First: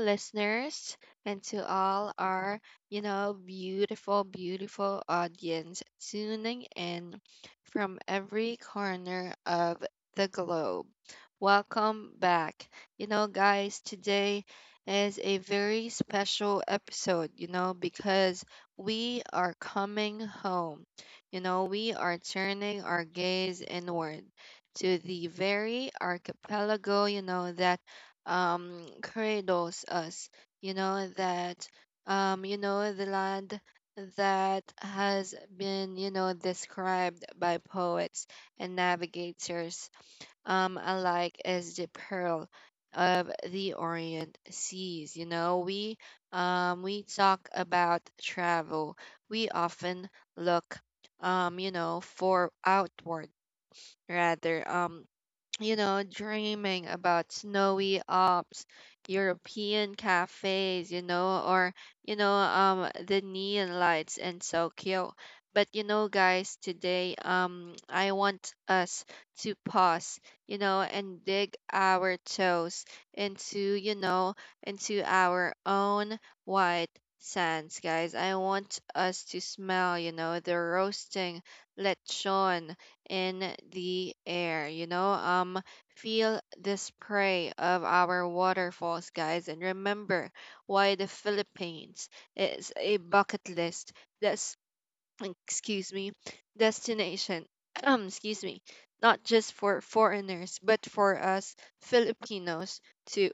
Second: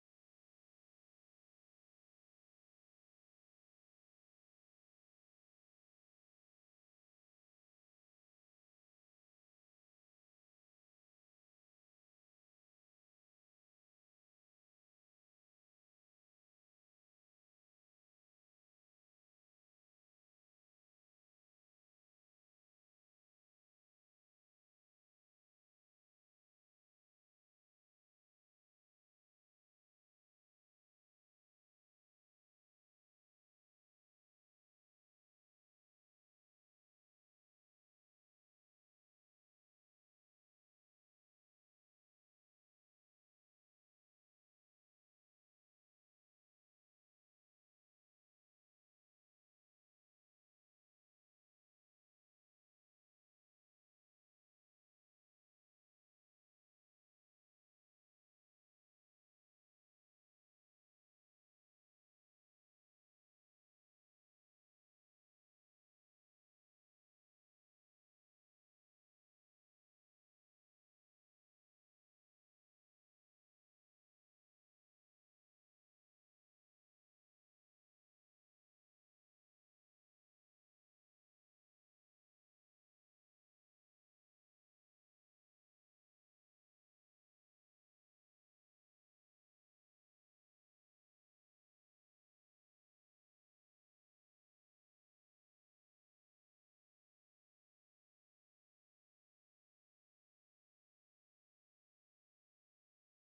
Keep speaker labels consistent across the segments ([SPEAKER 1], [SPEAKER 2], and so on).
[SPEAKER 1] listeners, and to all our, beautiful, beautiful audience tuning in from every corner of the globe. Welcome back. Guys, today is a very special episode, because we are coming home. We are turning our gaze inward to the very archipelago, you know, that cradles us, you know that you know the land that has been described by poets and navigators alike as the pearl of the orient seas. We talk about travel. We often look for outward, rather dreaming about snowy Alps, European cafes, or the neon lights in Tokyo. But, guys, today, I want us to pause, and dig our toes into, into our own white sands, guys. I want us to smell, the roasting lechon in the air, feel the spray of our waterfalls, guys, and remember why the Philippines is a bucket list. That's, excuse me, destination. Um, excuse me, Not just for foreigners, but for us Filipinos too.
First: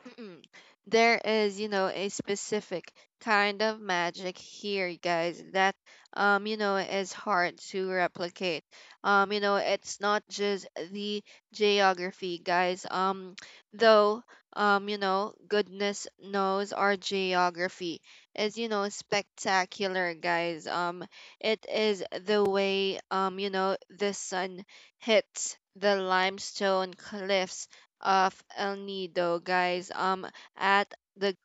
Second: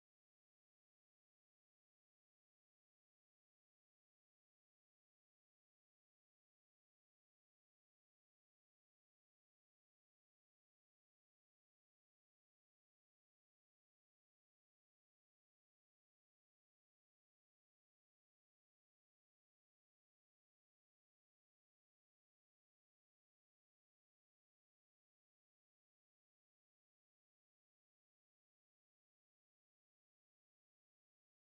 [SPEAKER 1] Mm-mm. There is, a specific kind of magic here, you guys, that is hard to replicate. It's not just the geography, guys. Though goodness knows our geography is, spectacular, guys. It is the way, the sun hits the limestone cliffs of El Nido, guys. At the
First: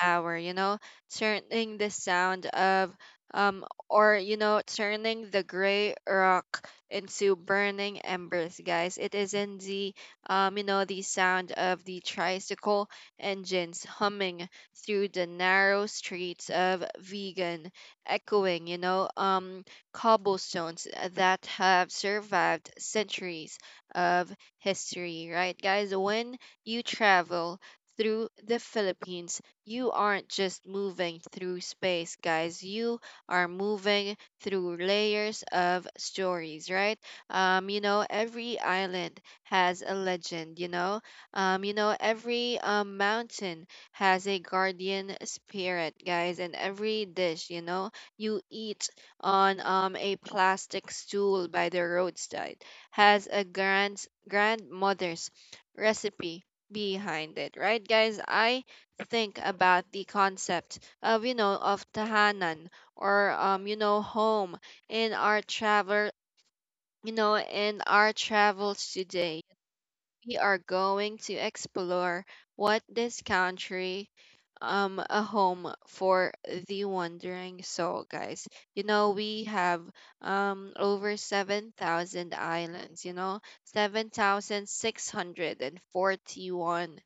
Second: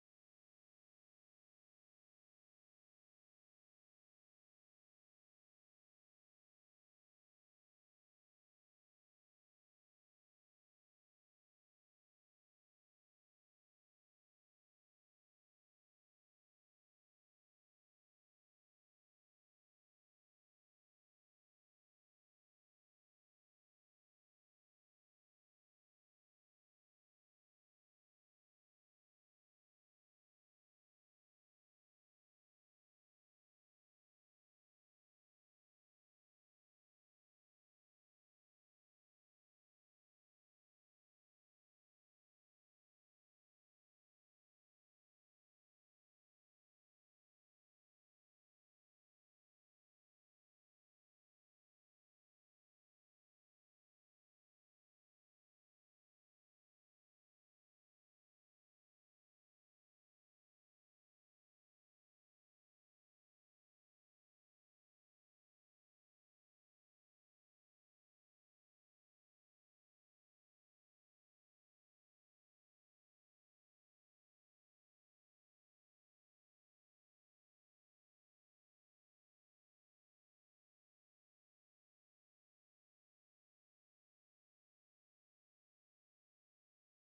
[SPEAKER 1] hour, turning the sound of turning the gray rock into burning embers, guys. It is in the the sound of the tricycle engines humming through the narrow streets of Vegan, echoing, cobblestones that have survived centuries of history, right, guys? When you travel through the Philippines, you aren't just moving through space, guys. You are moving through layers of stories, right? Every island has a legend, every mountain has a guardian spirit, guys, and every dish, you eat on a plastic stool by the roadside has a grandmother's recipe behind it, right, guys? I think about the concept of tahanan or home in our travel, in our travels. Today we are going to explore what this country a home for the wandering soul, guys. We have over 7,000 islands, 7641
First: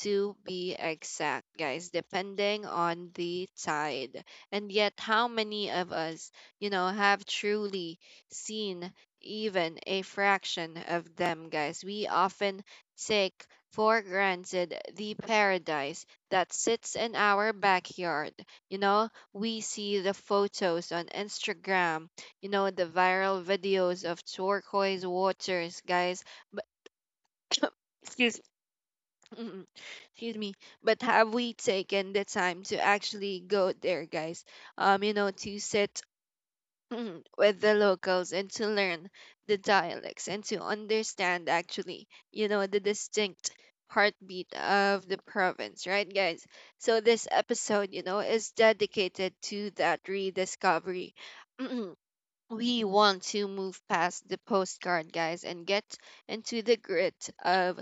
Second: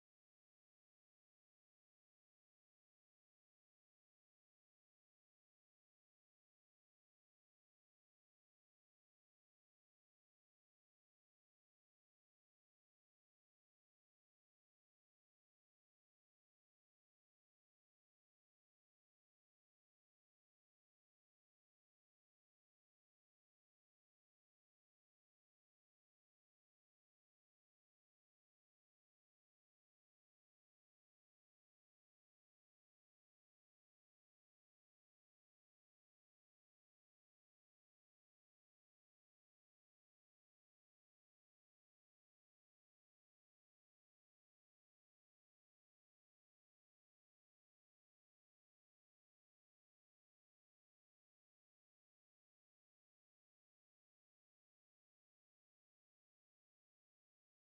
[SPEAKER 1] to be exact, guys, depending on the tide. And yet how many of us, have truly seen even a fraction of them, guys? We often take for granted the paradise that sits in our backyard. You know, we see the photos on Instagram, the viral videos of turquoise waters, guys. But excuse mm, excuse me, but have we taken the time to actually go there, guys? To sit, Mhm, with the locals and to learn the dialects and to understand actually the distinct heartbeat of the province, right, guys? So this episode, is dedicated to that rediscovery. We want to move past the postcard, guys, and get into the grit of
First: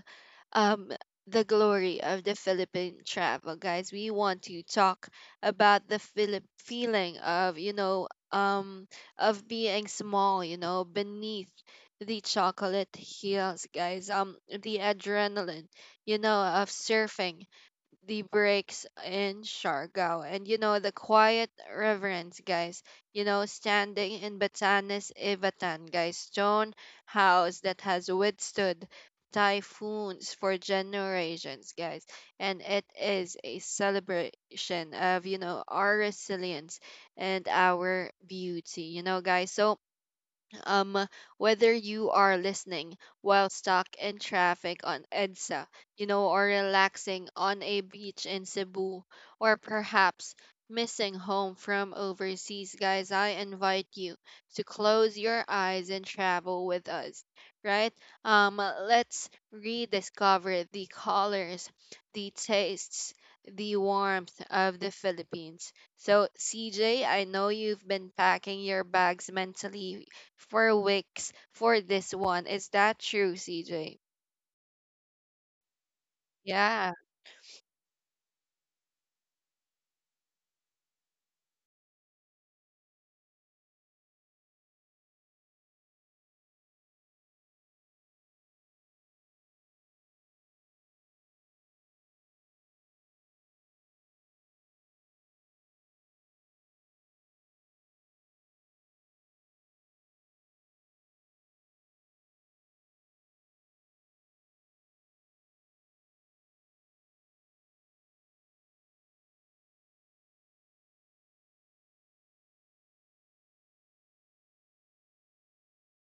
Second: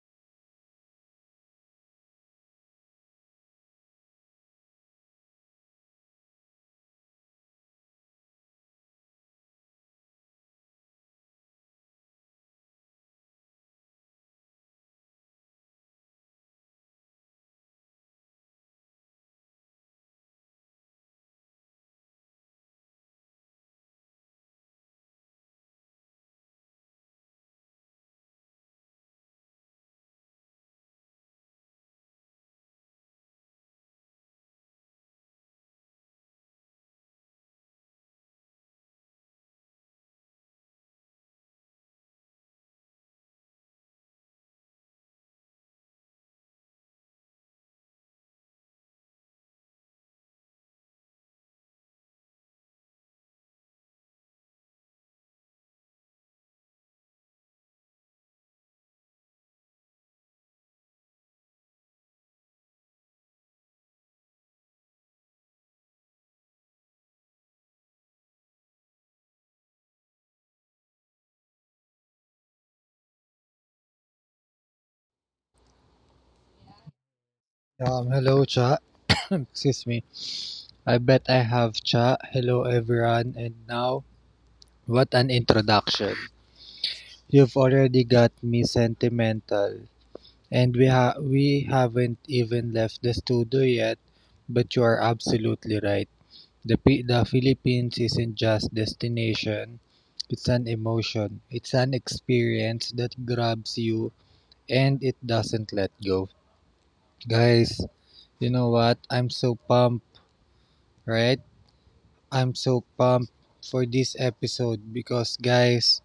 [SPEAKER 1] um the glory of the Philippine travel, guys. We want to talk about the Philip feeling of of being small, beneath the chocolate heels, guys. The adrenaline, of surfing the breaks in Siargao. And, the quiet reverence, guys. Standing in Batanes, Ivatan, guys. Stone house that has withstood typhoons for generations, guys. And it is a celebration of, our resilience and our beauty, guys. So, um, whether you are listening while stuck in traffic on EDSA, or relaxing on a beach in Cebu, or perhaps missing home from overseas, guys, I invite you to close your eyes and travel with us, right? Let's rediscover the colors, the tastes, the warmth of the Philippines. So, CJ, I know you've been packing your bags mentally for weeks for this one. Is that true, CJ? Yeah.
[SPEAKER 2] Hello, chat. Excuse me. I bet I have chat. Hello, everyone. And now, what an introduction. You've already got me sentimental. And we haven't even left the studio yet, but you are absolutely right. The Philippines isn't just destination, it's an emotion. It's an experience that grabs you and it doesn't let go. Guys, you know what? I'm so pumped, right? I'm so pumped for this episode because, guys,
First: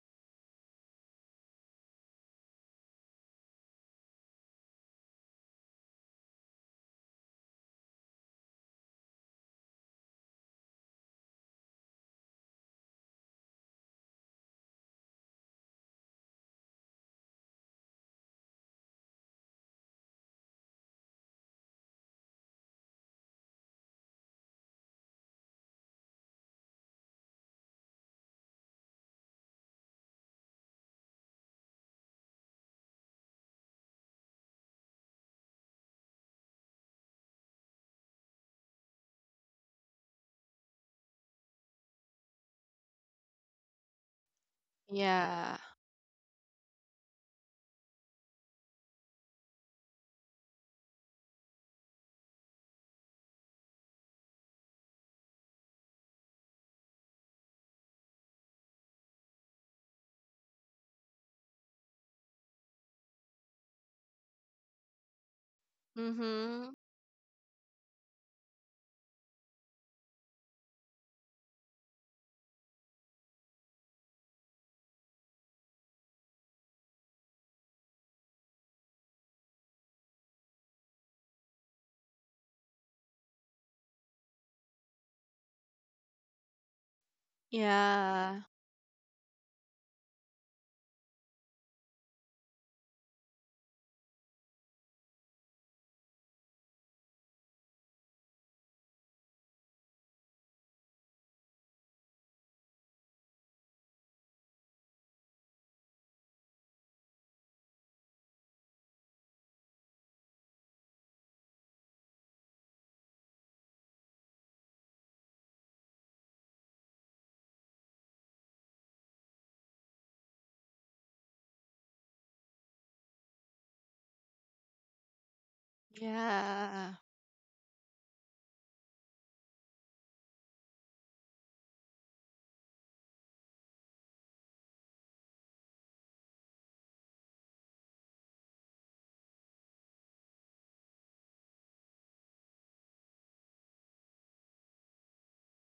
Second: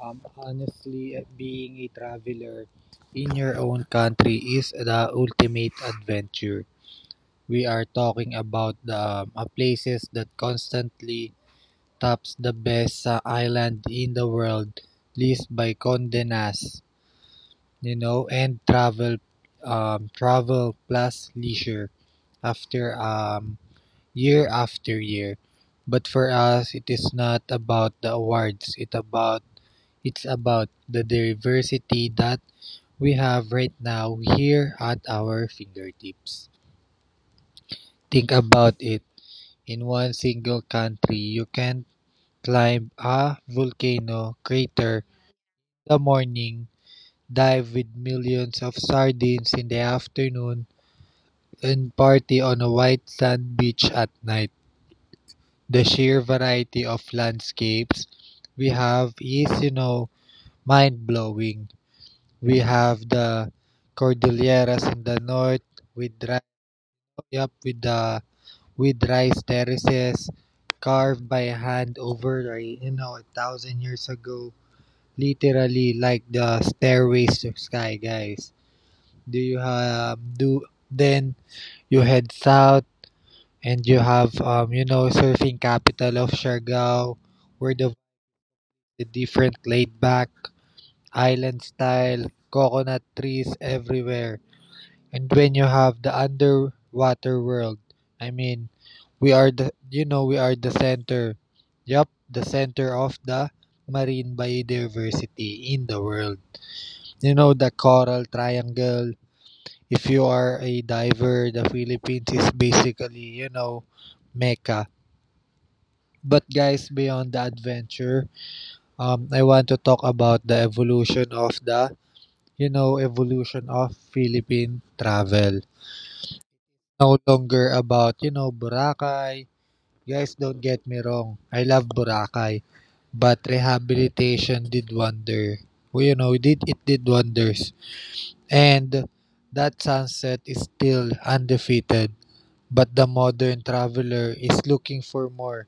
[SPEAKER 2] honestly, being a traveler in your own country is the ultimate adventure. We are talking about the places that constantly tops the best island in the world list by Condé Nast, you know, and travel plus leisure. After Year after year. But for us, it is not about the awards. It's about the diversity that we have right now here at our fingertips. Think about it. In one single country, you can climb a volcano crater in
[SPEAKER 1] Yeah.
[SPEAKER 2] the morning, dive with millions of sardines in the afternoon, and party on a white sand beach at night. The sheer variety of landscapes we have is mind blowing. We have the Cordilleras in the north with dry,
[SPEAKER 1] Mhm.
[SPEAKER 2] yep, with the with rice terraces carved by hand over a thousand years ago, literally like the stairways to sky, guys. Do you have do Then you head south and you have surfing capital of Siargao, where
[SPEAKER 1] Yeah.
[SPEAKER 2] the different laid-back, island-style coconut trees everywhere. And when you have the underwater world, I mean, we are the center. Yup, the center of the marine biodiversity in the world. You know, the coral triangle. If you are a diver, the Philippines is basically Mecca. But guys, beyond the adventure, I want to talk about the evolution of Philippine travel.
[SPEAKER 1] Yeah.
[SPEAKER 2] No longer about Boracay. Guys, don't get me wrong. I love Boracay. But rehabilitation did wonder. Well, it did wonders. And that sunset is still undefeated. But the modern traveler is looking for more.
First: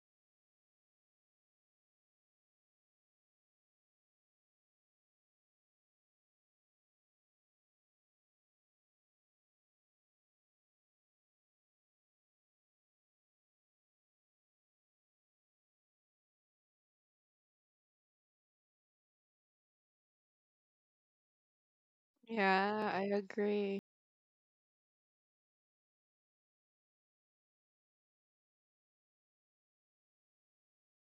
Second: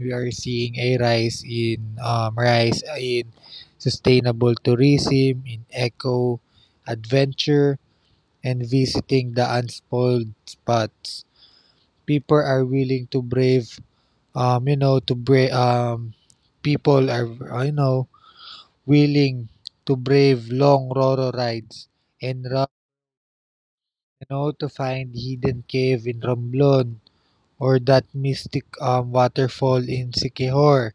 [SPEAKER 2] We are seeing a rise in sustainable tourism, in eco adventure, and visiting the unspoiled spots. People are willing to brave, to brave, people are, willing to brave long Roro rides and run
[SPEAKER 1] Yeah, I agree.
[SPEAKER 2] to find hidden cave in Romblon or that mystic waterfall in Siquijor.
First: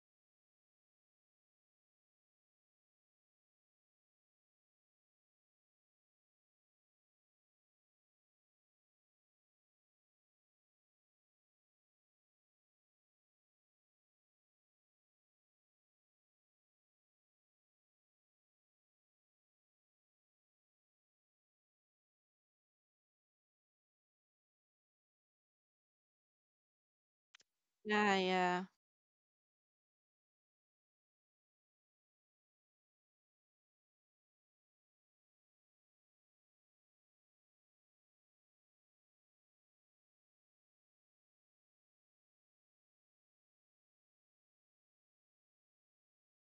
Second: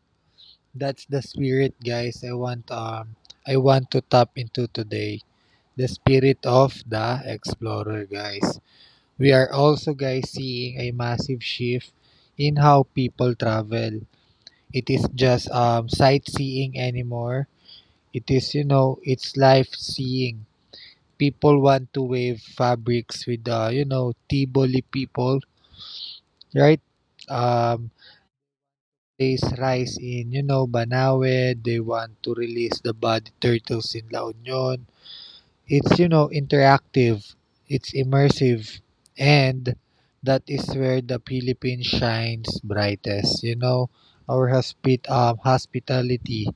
[SPEAKER 2] That's the spirit, guys. I want to tap into today. The spirit of the explorer, guys. We are also guys seeing a massive shift in how people travel. It is just sightseeing anymore. It is you know it's life seeing. People want to wave fabrics with Tiboli people, right? Um,
[SPEAKER 1] Yeah, yeah.
[SPEAKER 2] there's rise in Banawe. They want to release the body turtles in La Union. It's interactive, it's immersive, and that is where the Philippines shines brightest. Our hospitality,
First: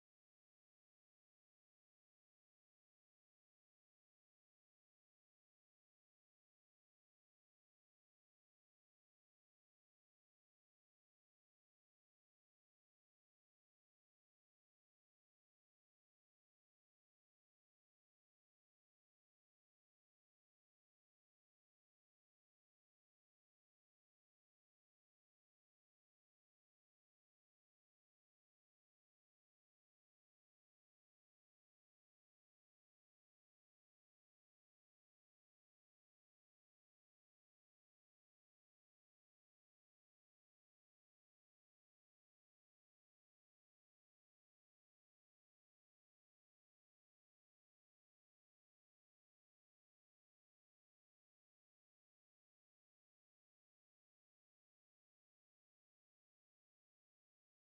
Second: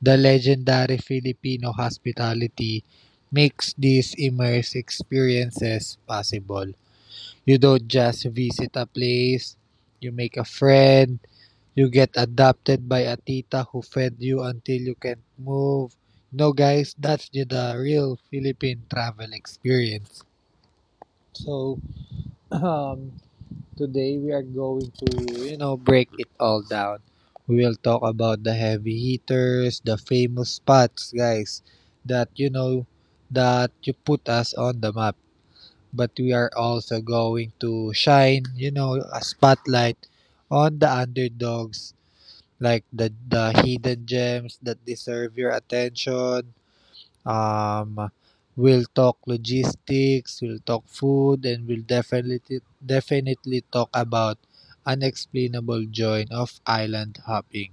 [SPEAKER 2] the legendary Filipino hospitality, makes these immersive experiences possible. You don't just visit a place, you make a friend. You get adopted by a tita who fed you until you can't move. No, guys, that's the real Philippine travel experience. So, um, today we are going to break it all down. We will talk about the heavy hitters, the famous spots, guys, that, you know, that you put us on the map. But we are also going to shine a spotlight on the underdogs, like the hidden gems that deserve your attention. Um, we'll talk logistics, we'll talk food, and we'll definitely definitely talk about unexplainable joy of island hopping.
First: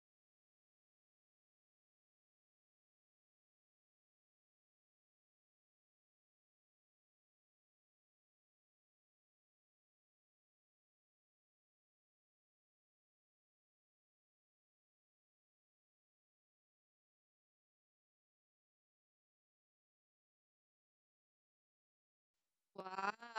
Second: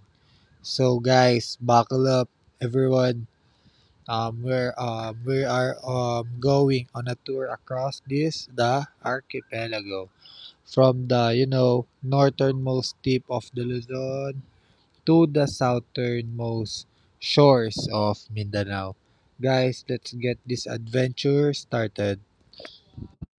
[SPEAKER 2] So guys, buckle up, everyone. We are going on a tour across this the archipelago from the northernmost tip of the Luzon to the southernmost shores of Mindanao. Guys, let's get this adventure started.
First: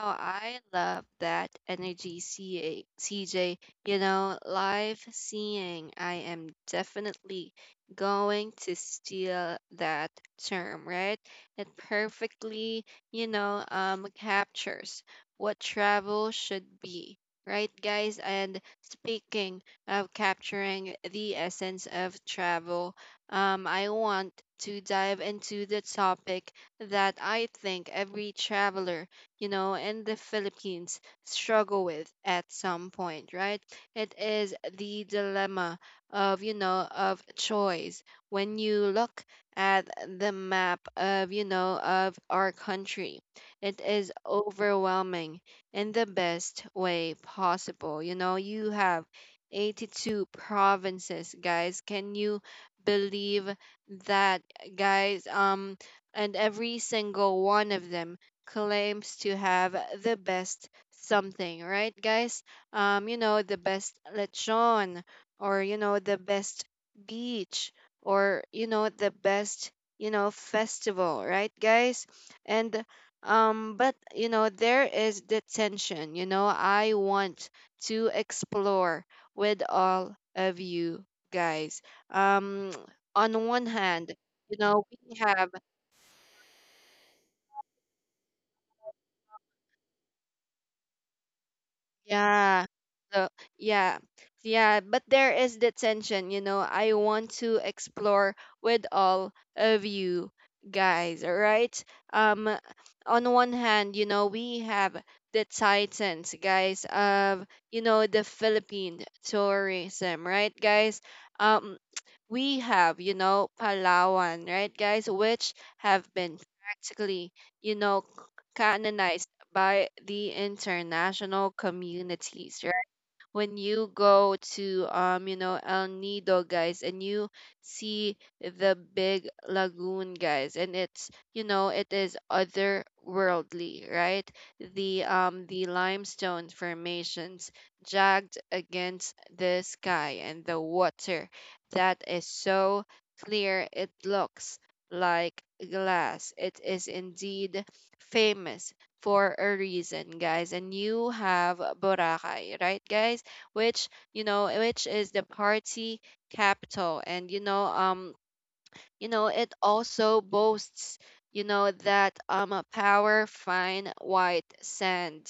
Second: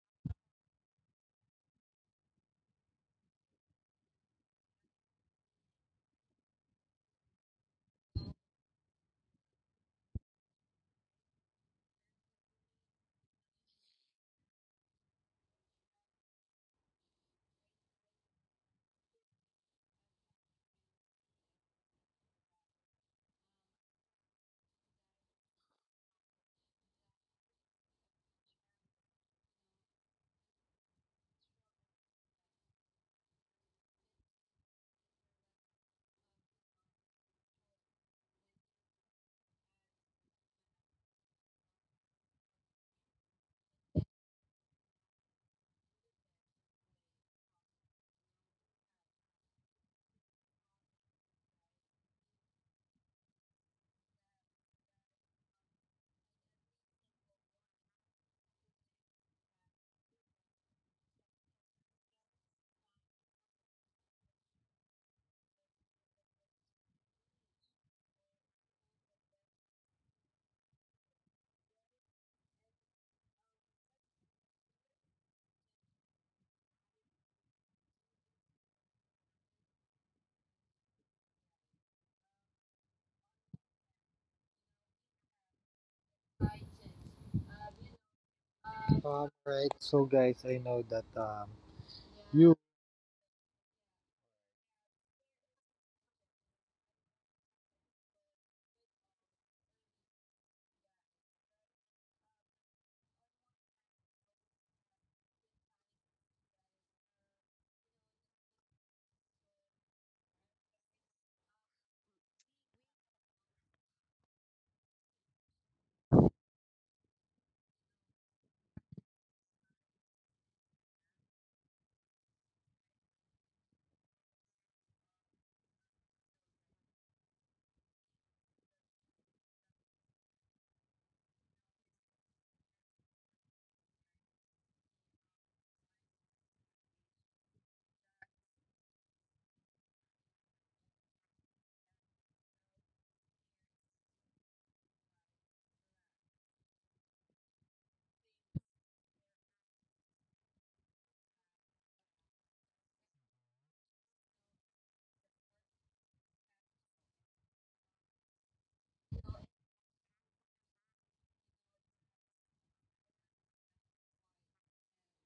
[SPEAKER 1] Wow, I love that energy, C. A. C. J. You know, live seeing, I am definitely going to steal that term, right? It perfectly, captures what travel should be, right, guys? And speaking of capturing the essence of travel, I want to dive into the topic that I think every traveler, in the Philippines struggle with at some point, right? It is the dilemma of, of choice. When you look at the map of, of our country, it is overwhelming in the best way possible. You know, you have 82 provinces, guys. Can you believe that, guys? And every single one of them claims to have the best something, right, guys? The best lechon, or the best beach, or the best, festival, right, guys? And but you know, there is the tension. You know, I want to explore with all of you guys. Um, on one hand, you know, we have
[SPEAKER 2] Alright, so guys, I know that you,
[SPEAKER 1] Yeah. So yeah. Yeah, but there is the tension, you know. I want to explore with all of you guys, all right? Um on one hand, you know, we have the titans, guys, of the Philippine tourism, right, guys? Um we have, you know, Palawan, right, guys, which have been practically, you know, canonized by the international communities. When you go to El Nido, guys, and you see the big lagoon, guys, and it's it is otherworldly, right? The the limestone formations, jagged against the sky, and the water that is so clear it looks like glass. It is indeed famous for a reason, guys. And you have Boracay, right, guys, which, which is the party capital. And it also boasts, that a power fine white sand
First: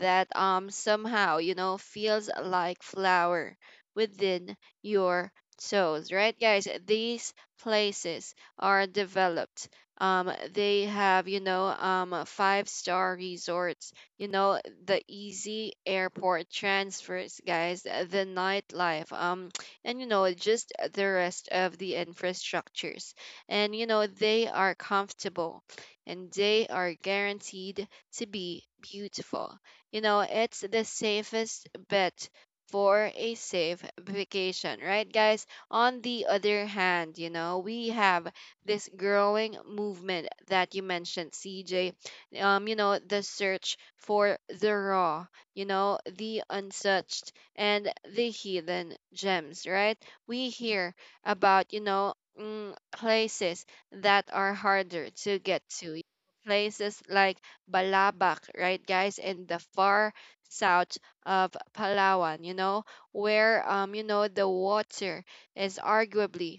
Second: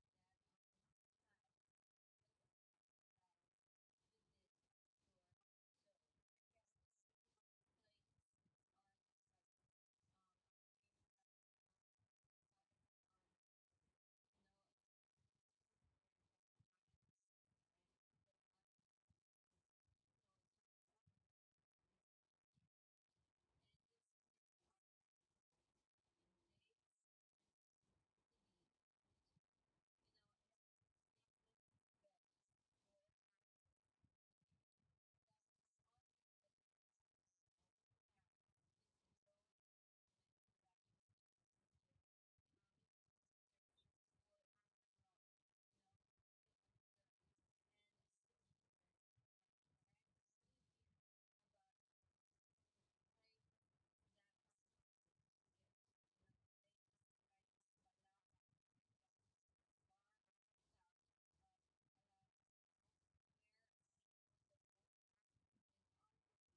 [SPEAKER 1] that somehow, feels like flour within your toes, right, guys? These places are developed. They have, five-star resorts, the easy airport transfers, guys, the nightlife. And you know, just the rest of the infrastructures, and you know, they are comfortable and they are guaranteed to be beautiful. You know, it's the safest bet for a safe vacation, right, guys? On the other hand, you know, we have this growing movement that you mentioned, CJ. You know, the search for the raw, you know, the untouched, and the hidden gems, right? We hear about, places that are harder to get to, places like Balabac, right, guys, in the far south of Palawan, you know, where, the water is arguably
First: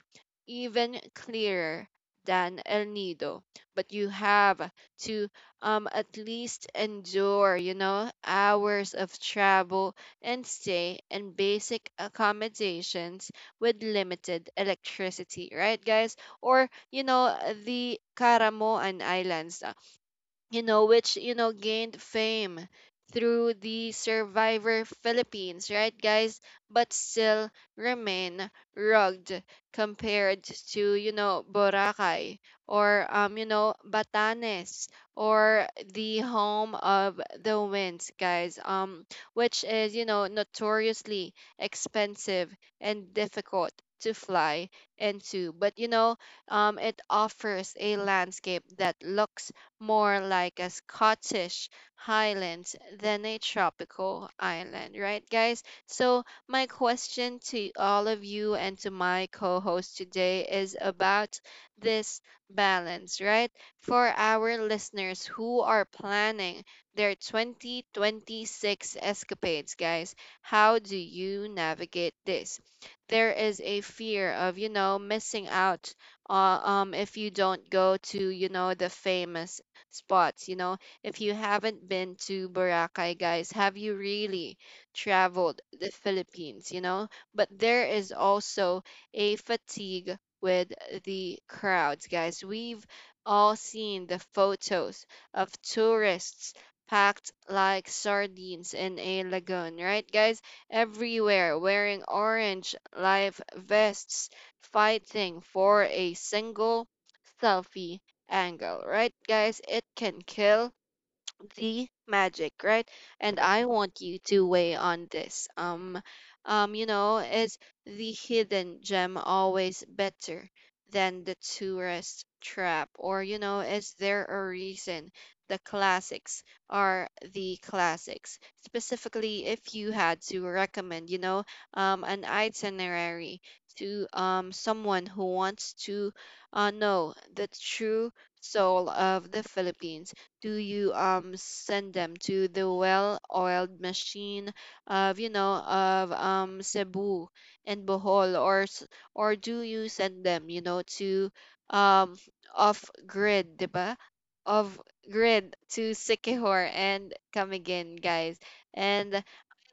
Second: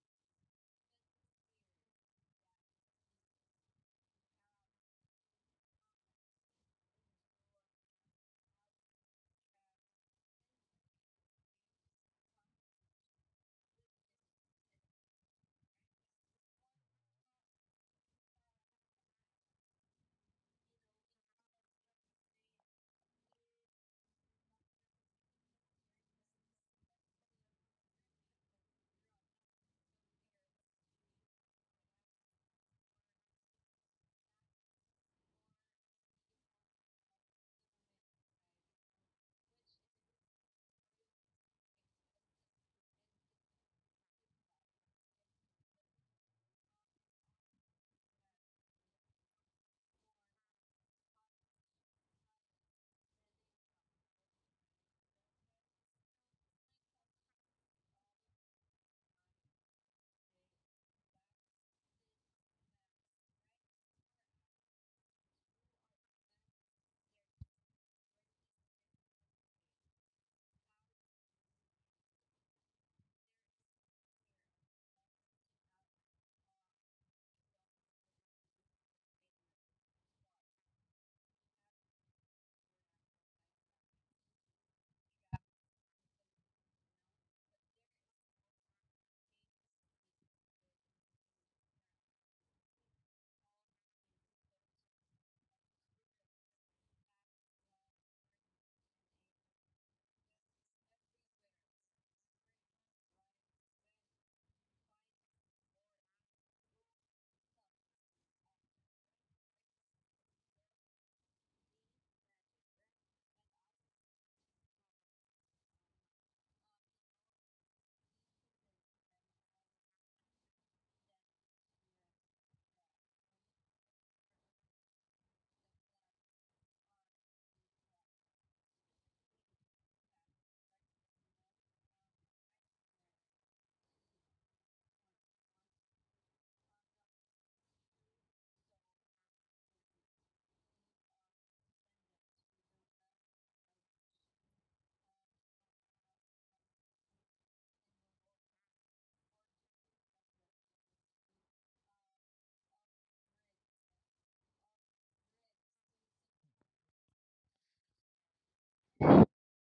[SPEAKER 1] even clearer than El Nido, but you have to at least endure, you know, hours of travel and stay in basic accommodations with limited electricity, right, guys? Or, you know, the Karamoan Islands, you know, which, you know, gained fame through the Survivor Philippines, right, guys? But still remain rugged compared to, you know, Boracay or, Batanes, or the home of the winds, guys, which is, you know, notoriously expensive and difficult to fly into. But, it offers a landscape that looks more like a Scottish Highlands than a tropical island, right, guys? So, my question to all of you and to my co host today is about this balance, right? For our listeners who are planning their 2026 escapades, guys, how do you navigate this? There is a fear of, you know, missing out if you don't go to, you know, the famous spots. You know, if you haven't been to Boracay, guys, have you really traveled the Philippines? You know, but there is also a fatigue with the crowds, guys. We've all seen the photos of tourists packed like sardines in a lagoon, right, guys? Everywhere wearing orange life vests, fighting for a single selfie angle, right, guys? It can kill the magic, right? And I want you to weigh on this. You know, is the hidden gem always better than the tourist trap? Or, you know, is there a reason the classics are the classics? Specifically, if you had to recommend, an itinerary to someone who wants to know the true soul of the Philippines, do you send them to the well-oiled machine of Cebu and Bohol? Or do you send them, you know, to um off grid, 'di ba? Off grid to Sikihor and Camiguin, guys. And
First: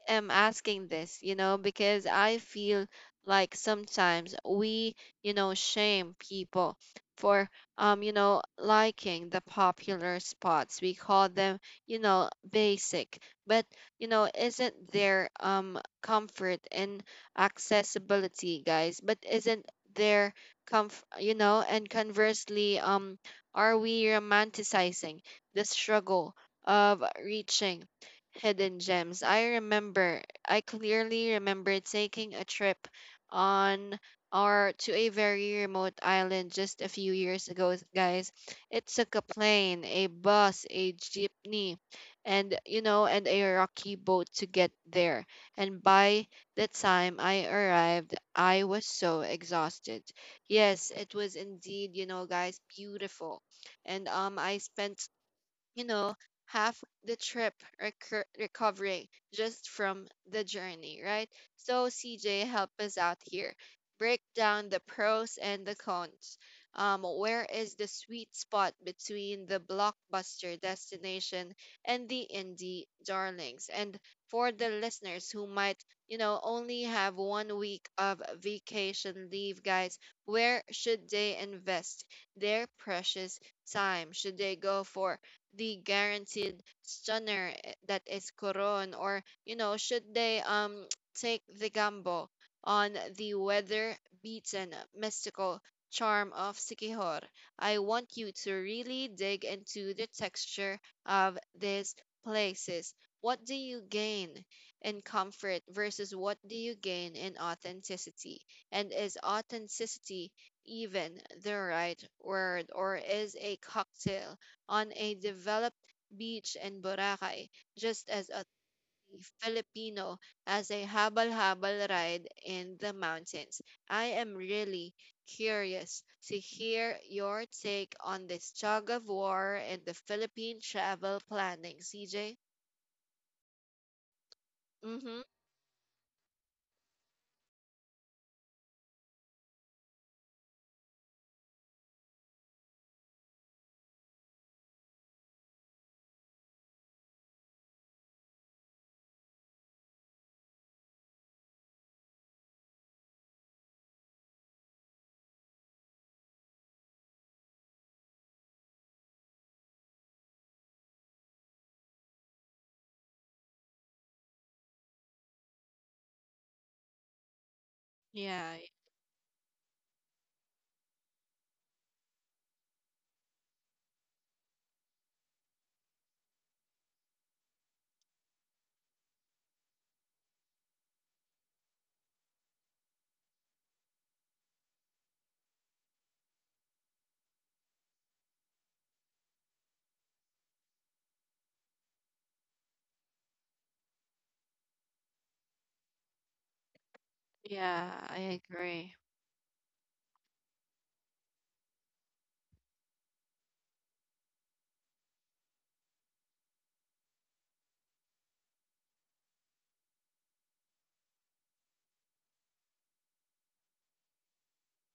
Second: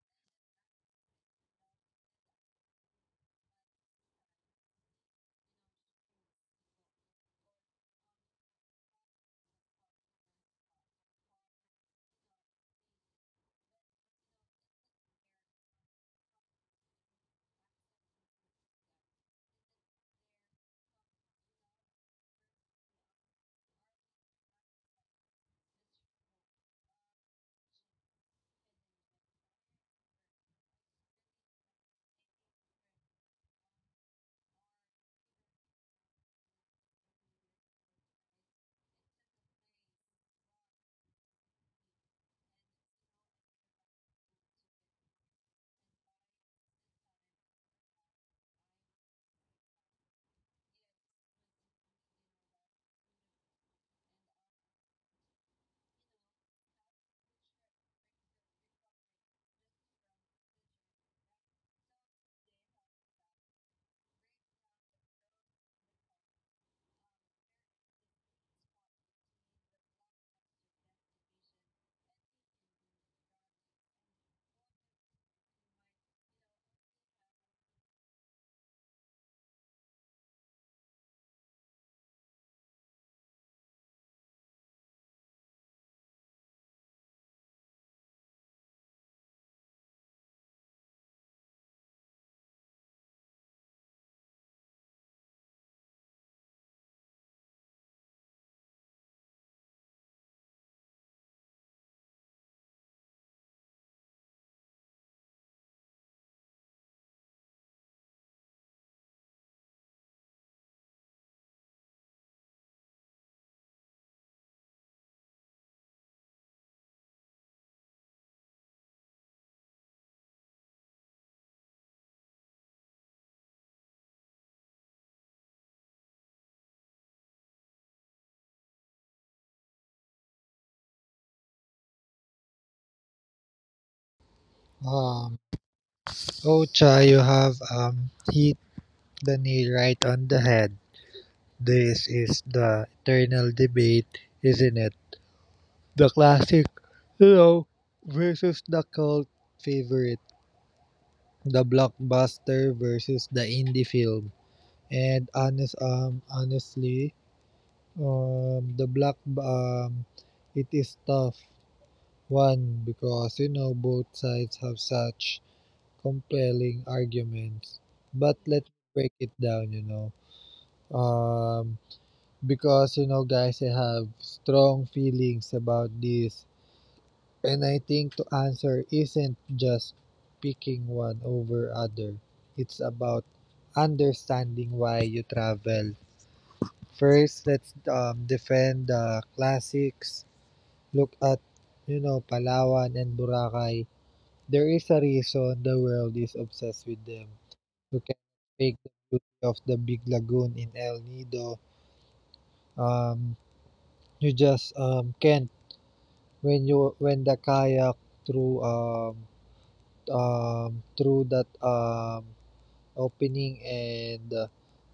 [SPEAKER 1] am asking this, you know, because I feel like sometimes we, shame people for liking the popular spots. We call them, you know, basic. But, you know, isn't there comfort in accessibility, guys? But isn't there comf you know, and conversely, are we romanticizing the struggle of reaching hidden gems. I remember, I clearly remember taking a trip on or to a very remote island just a few years ago, guys. It took a plane, a bus, a jeepney, and and a rocky boat to get there. And by the time I arrived, I was so exhausted. Yes, it was indeed, you know, guys, beautiful. And I spent you know, half the trip recovering just from the journey, right? So, CJ, help us out here. Break down the pros and the cons. Where is the sweet spot between the blockbuster destination and the indie darlings? And for the listeners who might, you know, only have 1 week of vacation leave, guys, where should they invest their precious time? Should they go for the guaranteed stunner eh, that is Coron, or you know, should they take the gamble on the weather beaten, mystical charm of Sikihor? I want you to really dig into the texture of these places. What do you gain in comfort versus what do you gain in authenticity? And is authenticity even the right word, or is a cocktail on a developed beach in Boracay just as a Filipino as a habal-habal ride in the mountains? I am really curious to hear your take on this tug of war and the Philippine travel planning, CJ. Mm-hmm.
[SPEAKER 2] um, Ocha, you have hit the nail right on the head. This is the eternal debate, isn't it? The classic, you know, versus the cult favorite, the blockbuster versus the indie film. And honestly, the black it is tough one because both sides have such compelling arguments. But
[SPEAKER 1] Yeah,
[SPEAKER 2] let's break it down. Um, because guys, I have strong feelings about this. And I think to answer isn't just picking one over other. It's about understanding why you travel. First, let's defend the classics. Look at Palawan and Boracay, there is a reason the world is obsessed with them. You
[SPEAKER 1] yeah, I
[SPEAKER 2] can take the
[SPEAKER 1] agree.
[SPEAKER 2] beauty of the big lagoon in El Nido. Um, you just can't when you when the kayak through um, through that opening and uh,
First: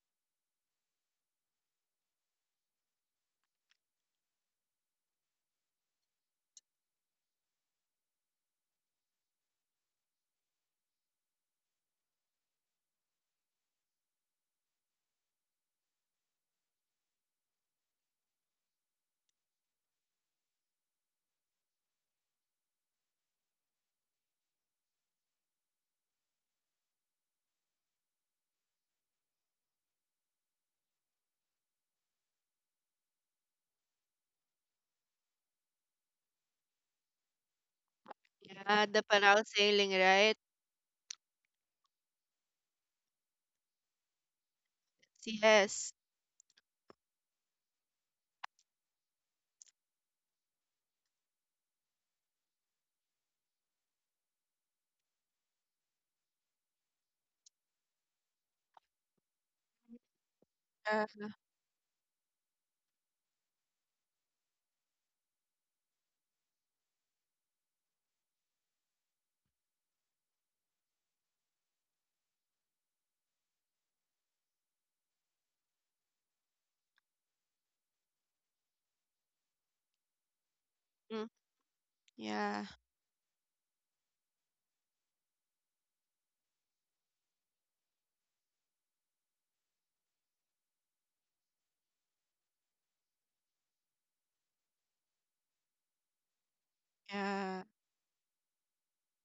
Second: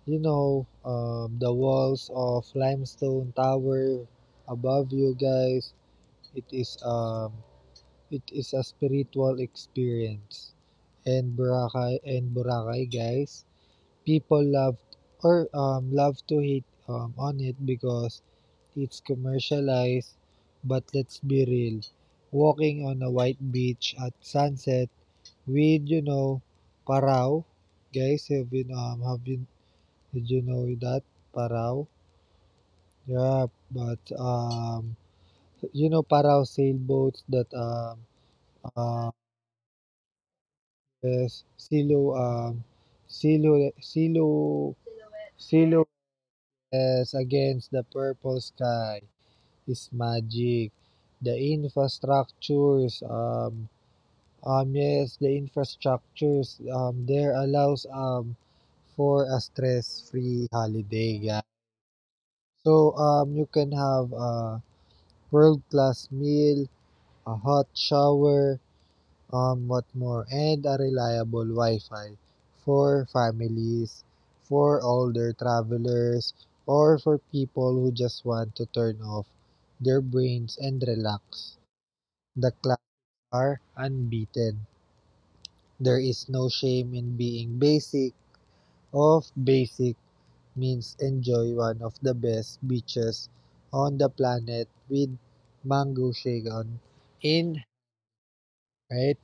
[SPEAKER 2] you know um, the walls of limestone tower above you guys. It is um, it is a spiritual experience. And Boracay guys. People love or love to hate on it because it's commercialized, but let's be real. Walking on a white beach at sunset with Parao, guys, have been did you know that Parao? Yeah, but Parao sailboats that
[SPEAKER 1] Yeah, the
[SPEAKER 2] uh,
[SPEAKER 1] Panal sailing, right?
[SPEAKER 2] yes, Silo Silo Silo
[SPEAKER 1] Yes.
[SPEAKER 2] yes, against the purple sky is magic. The infrastructures, um, yes, the there allows for a stress-free
[SPEAKER 1] Uh,
[SPEAKER 2] holiday, guys. So you can have a world-class meal, a hot shower, what more, and a reliable Wi-Fi for families, for older travelers, or for people who just want to turn off their brains and
[SPEAKER 1] mm,
[SPEAKER 2] relax. The
[SPEAKER 1] yeah,
[SPEAKER 2] classics are unbeaten. There is no shame in being basic. Of basic means enjoy one of the best beaches on the planet with mango shaken in
[SPEAKER 1] yeah.
[SPEAKER 2] right.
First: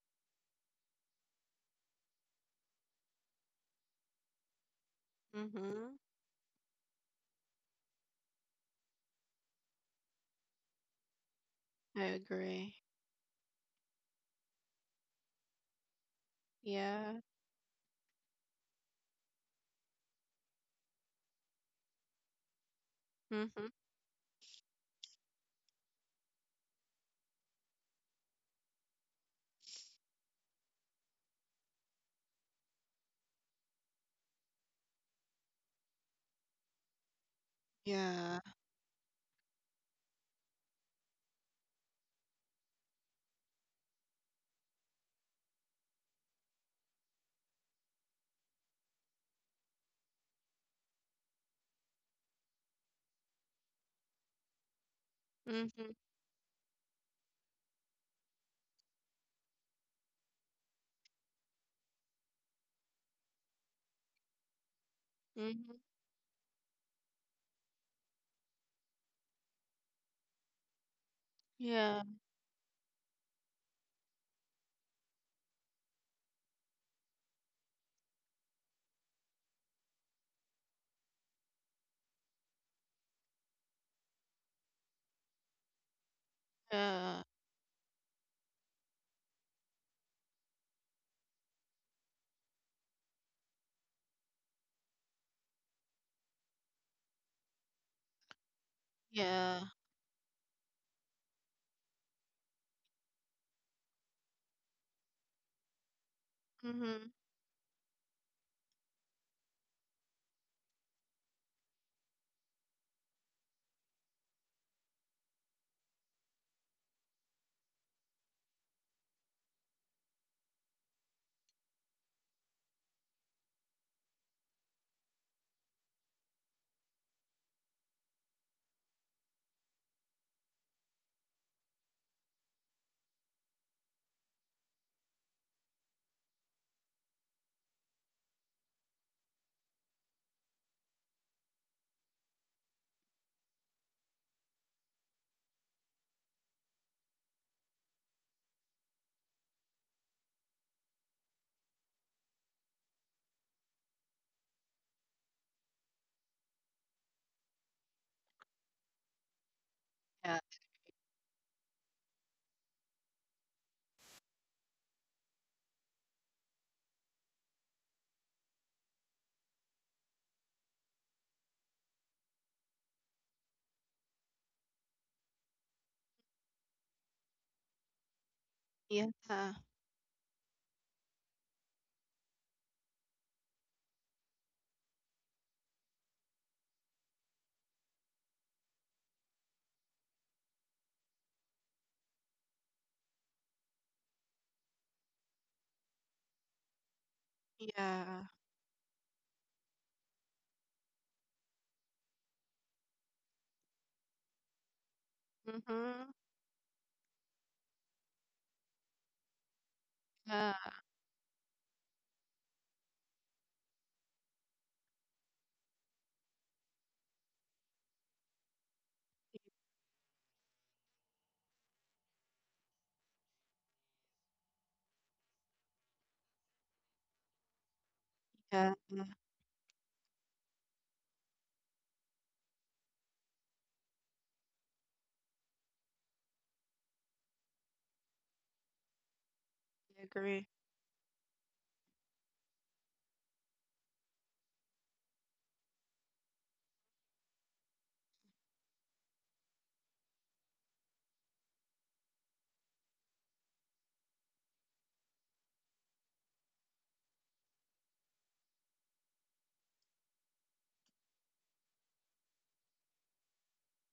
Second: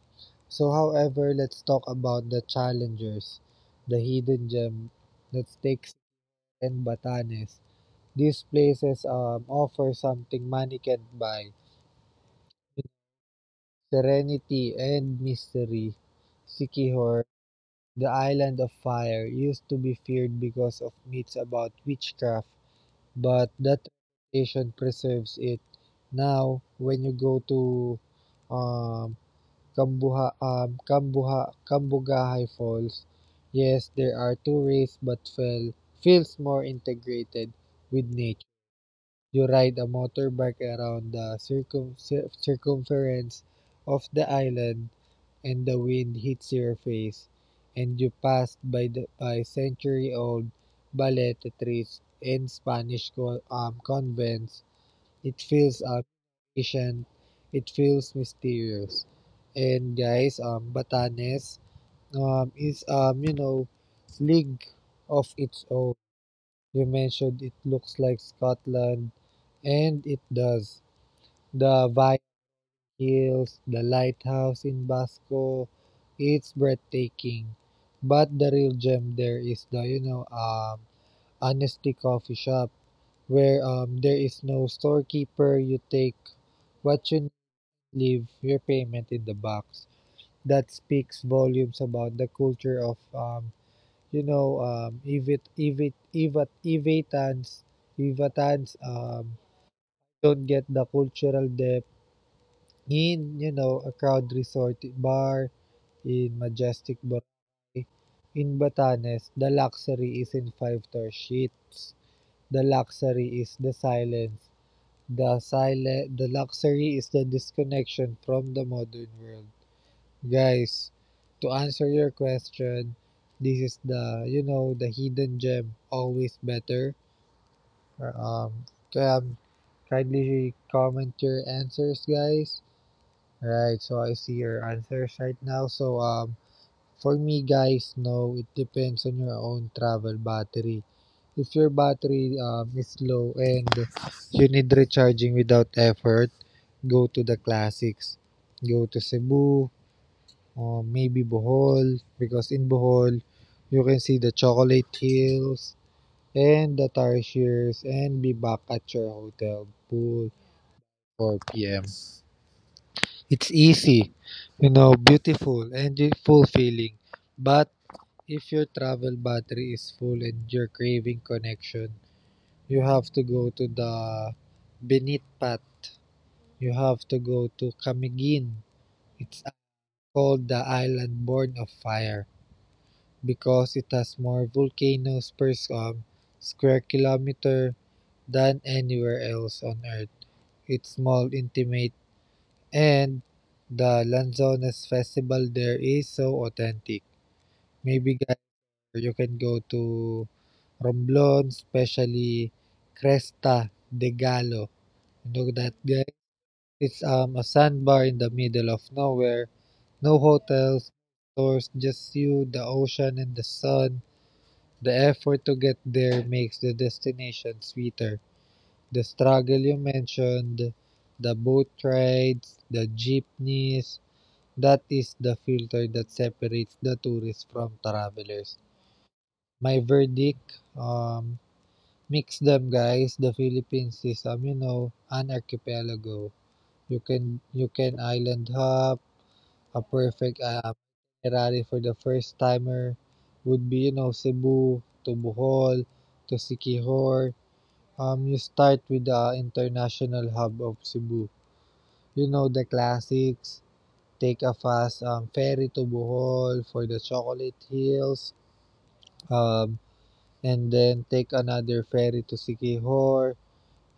[SPEAKER 2] So, however, let's talk about the challengers, the hidden gem. Let's take
[SPEAKER 1] Mm-hmm.
[SPEAKER 2] and Batanes. These places offer something money can't buy:
[SPEAKER 1] I agree.
[SPEAKER 2] serenity and mystery. Sikihor,
[SPEAKER 1] Yeah.
[SPEAKER 2] the island of fire, used to be feared because of myths about witchcraft, but
[SPEAKER 1] Mm-hmm.
[SPEAKER 2] that reputation preserves it. Now, when you go to um, Kambugahay Falls. Yes, there are two rails but feels more integrated with
[SPEAKER 1] Yeah.
[SPEAKER 2] nature. You ride a motorbike around the circumference of the island and the wind hits your face and you pass by century old baleta trees and Spanish convents. It feels
[SPEAKER 1] Mm-hmm.
[SPEAKER 2] artificial, it feels mysterious. And guys, Batanes is league of its
[SPEAKER 1] Mm-hmm.
[SPEAKER 2] own. You mentioned it looks like Scotland, and it does. The
[SPEAKER 1] Yeah.
[SPEAKER 2] Viking Hills, the lighthouse in Basco, it's breathtaking. But the real gem there is the Honesty Coffee Shop, where there is no storekeeper. You take what
[SPEAKER 1] Yeah.
[SPEAKER 2] you leave your payment in the box. That speaks volumes about the culture of, you know, um, evit, evit, evat, evatans, evatans
[SPEAKER 1] Yeah.
[SPEAKER 2] don't get the cultural depth in a crowd resort bar in majestic
[SPEAKER 1] Mm-hmm.
[SPEAKER 2] Boracay. In Batanes, the luxury is in five-star sheets. The luxury is the silence. The silent, the luxury is the disconnection from the modern world. Guys, to answer your question, this is the hidden gem, always better. Um, um, Kindly comment your answers, guys. Right, so I see your answers right now. So, for me, guys, no, it depends on your own travel battery. If your battery is low and you need recharging without effort, go to the classics. Go to Cebu, or maybe Bohol because in Bohol you can see the chocolate hills and the tarsiers and be back at your hotel pool
[SPEAKER 1] Yeah.
[SPEAKER 2] 4 p.m. It's easy beautiful and fulfilling. But if your travel battery is full and you're craving connection, you have to go to the Benitpat. You have to go to Camiguin. It's
[SPEAKER 1] Yeah.
[SPEAKER 2] called the island born of fire, because it has more volcanoes per square kilometer than anywhere else on Earth. It's small, intimate, and the Lanzones festival there is so authentic. Maybe
[SPEAKER 1] Yeah.
[SPEAKER 2] guys, you can go to Romblon, especially Cresta de Gallo. You know that guy?
[SPEAKER 1] Mm-hmm.
[SPEAKER 2] It's a sandbar in the middle of nowhere. No
[SPEAKER 1] Yeah.
[SPEAKER 2] hotels, no stores, just you, the ocean, and the sun. The effort to get there makes the destination sweeter. The struggle you mentioned, the boat rides, the jeepneys, that is the filter that separates the tourists from travelers.
[SPEAKER 1] Yeah. Yeah.
[SPEAKER 2] My verdict, mix them guys. The Philippines is an archipelago. You can island hop. A
[SPEAKER 1] I
[SPEAKER 2] perfect
[SPEAKER 1] agree.
[SPEAKER 2] itinerary for the first timer would be Cebu to Bohol to Sikihor. You start with the international hub of Cebu. You know the classics. Take a fast ferry to Bohol for the Chocolate Hills, um, and then take another ferry to Siquijor,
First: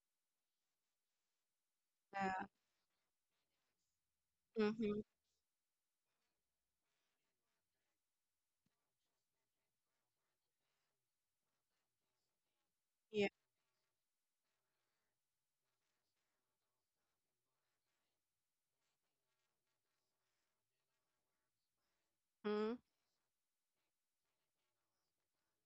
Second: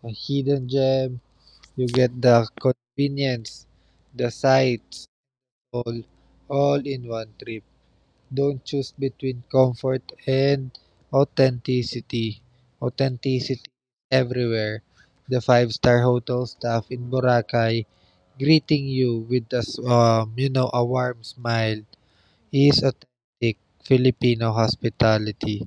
[SPEAKER 2] a hidden gem. You get the
[SPEAKER 1] Yeah.
[SPEAKER 2] convenience, the
[SPEAKER 1] Mm-hmm.
[SPEAKER 2] sights, all, all in one trip. Don't choose between comfort and authenticity.
[SPEAKER 1] Yeah.
[SPEAKER 2] Authenticity everywhere. The five-star hotel staff in Boracay greeting you with a s- you know a warm smile
[SPEAKER 1] Mm-hmm.
[SPEAKER 2] is authentic Filipino hospitality.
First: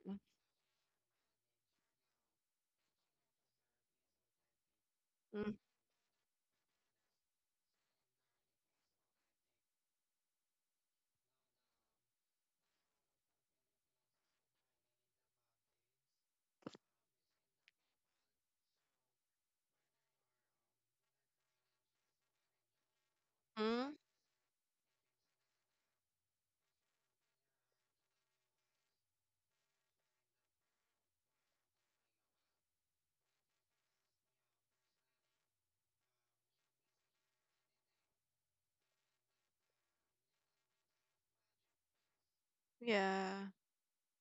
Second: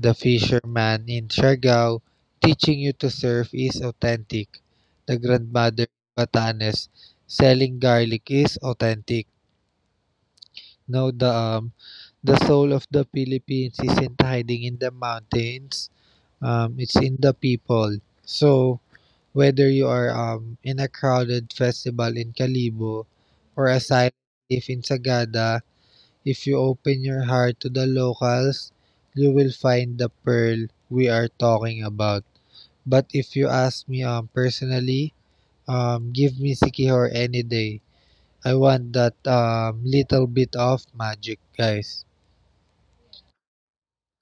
[SPEAKER 2] The fisherman in Siargao teaching you to surf is authentic. The grandmother in Batanes selling garlic is authentic. No, the soul of the Philippines isn't hiding in the mountains. It's in the people. So whether you are in a crowded festival in Calibo or a
[SPEAKER 1] Mm-hmm.
[SPEAKER 2] silent cave in Sagada, if you open your heart to the locals, you will find the pearl we are talking about. But if you ask me personally, give me Sikihor any day. I want that little bit of magic, guys.
[SPEAKER 1] Yeah.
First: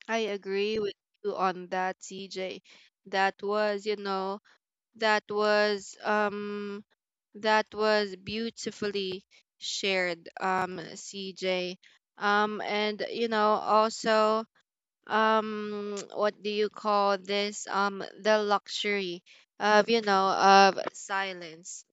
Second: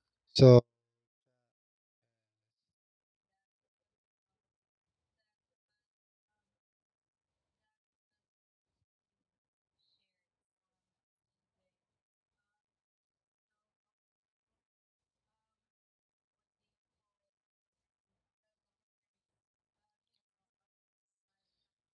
[SPEAKER 1] I
[SPEAKER 2] So
[SPEAKER 1] agree with you on that, CJ. That was, you know, that was um that was beautifully shared, CJ. And you know, also what do you call this, the luxury of, you know, of silence,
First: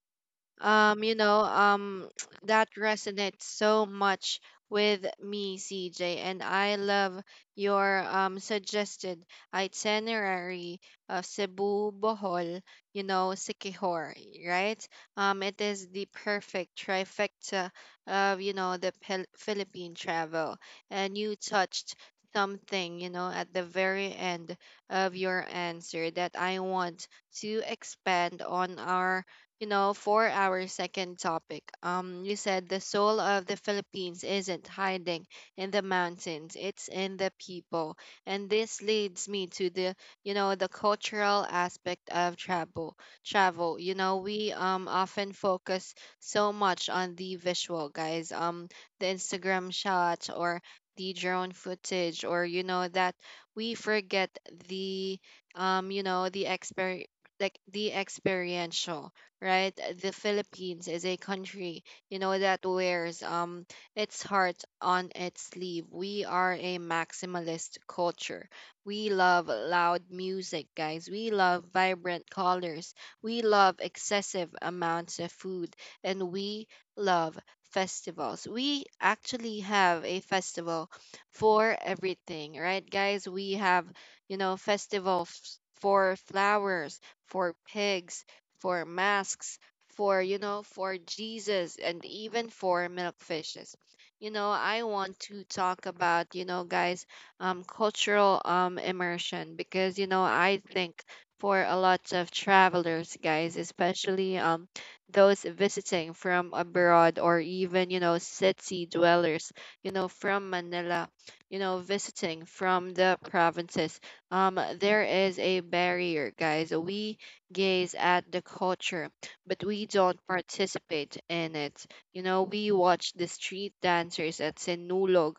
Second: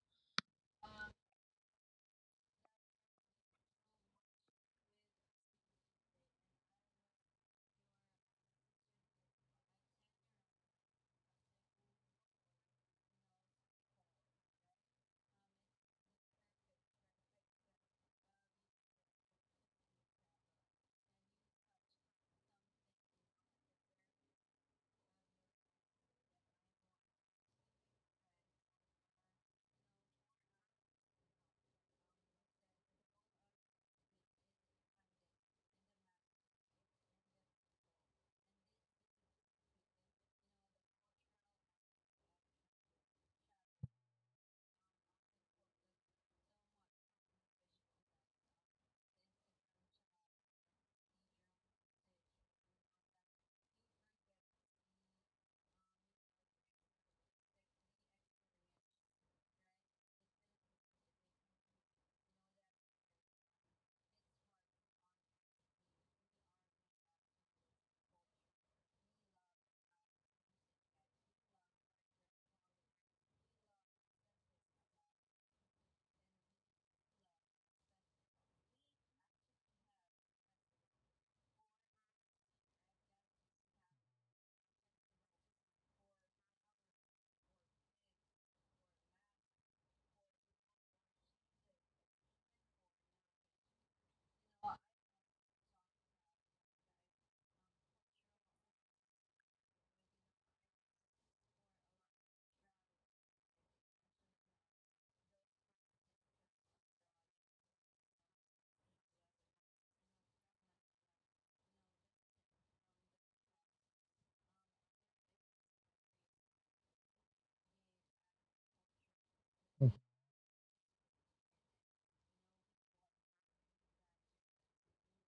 [SPEAKER 1] um you know um that resonates so much with me, CJ, and I love your suggested itinerary of Cebu, Bohol, you know, Siquijor, right? It is the perfect trifecta of, you know, the Philippine travel. And you touched something, you know, at the very end of your answer that I want to expand on our, you know, for our second topic. You said the soul of the Philippines isn't hiding in the mountains, it's in the people. And this leads me to the, you know, the cultural aspect of travel. Travel, you know, we often focus so much on the visual, guys. The Instagram shot, or the drone footage, or you know, that we forget the you know the exper like the experiential, right? The Philippines is a country, you know, that wears its heart on its sleeve. We are a maximalist culture. We love loud music, guys. We love vibrant colors. We love excessive amounts of food, and we love festivals. We actually have a festival for everything, right, guys? We have, you know, festivals for flowers, for pigs, for masks, for, you know, for Jesus, and even for milkfishes. You know, I want to talk about, you know, guys, cultural immersion because, you know, I think for a lot of travelers, guys, especially those visiting from abroad, or even, you know, city dwellers, you know, from Manila, you know, visiting from the provinces, there is a barrier, guys. We gaze at the culture, but we don't participate in it. You know, we watch the street dancers at Sinulog,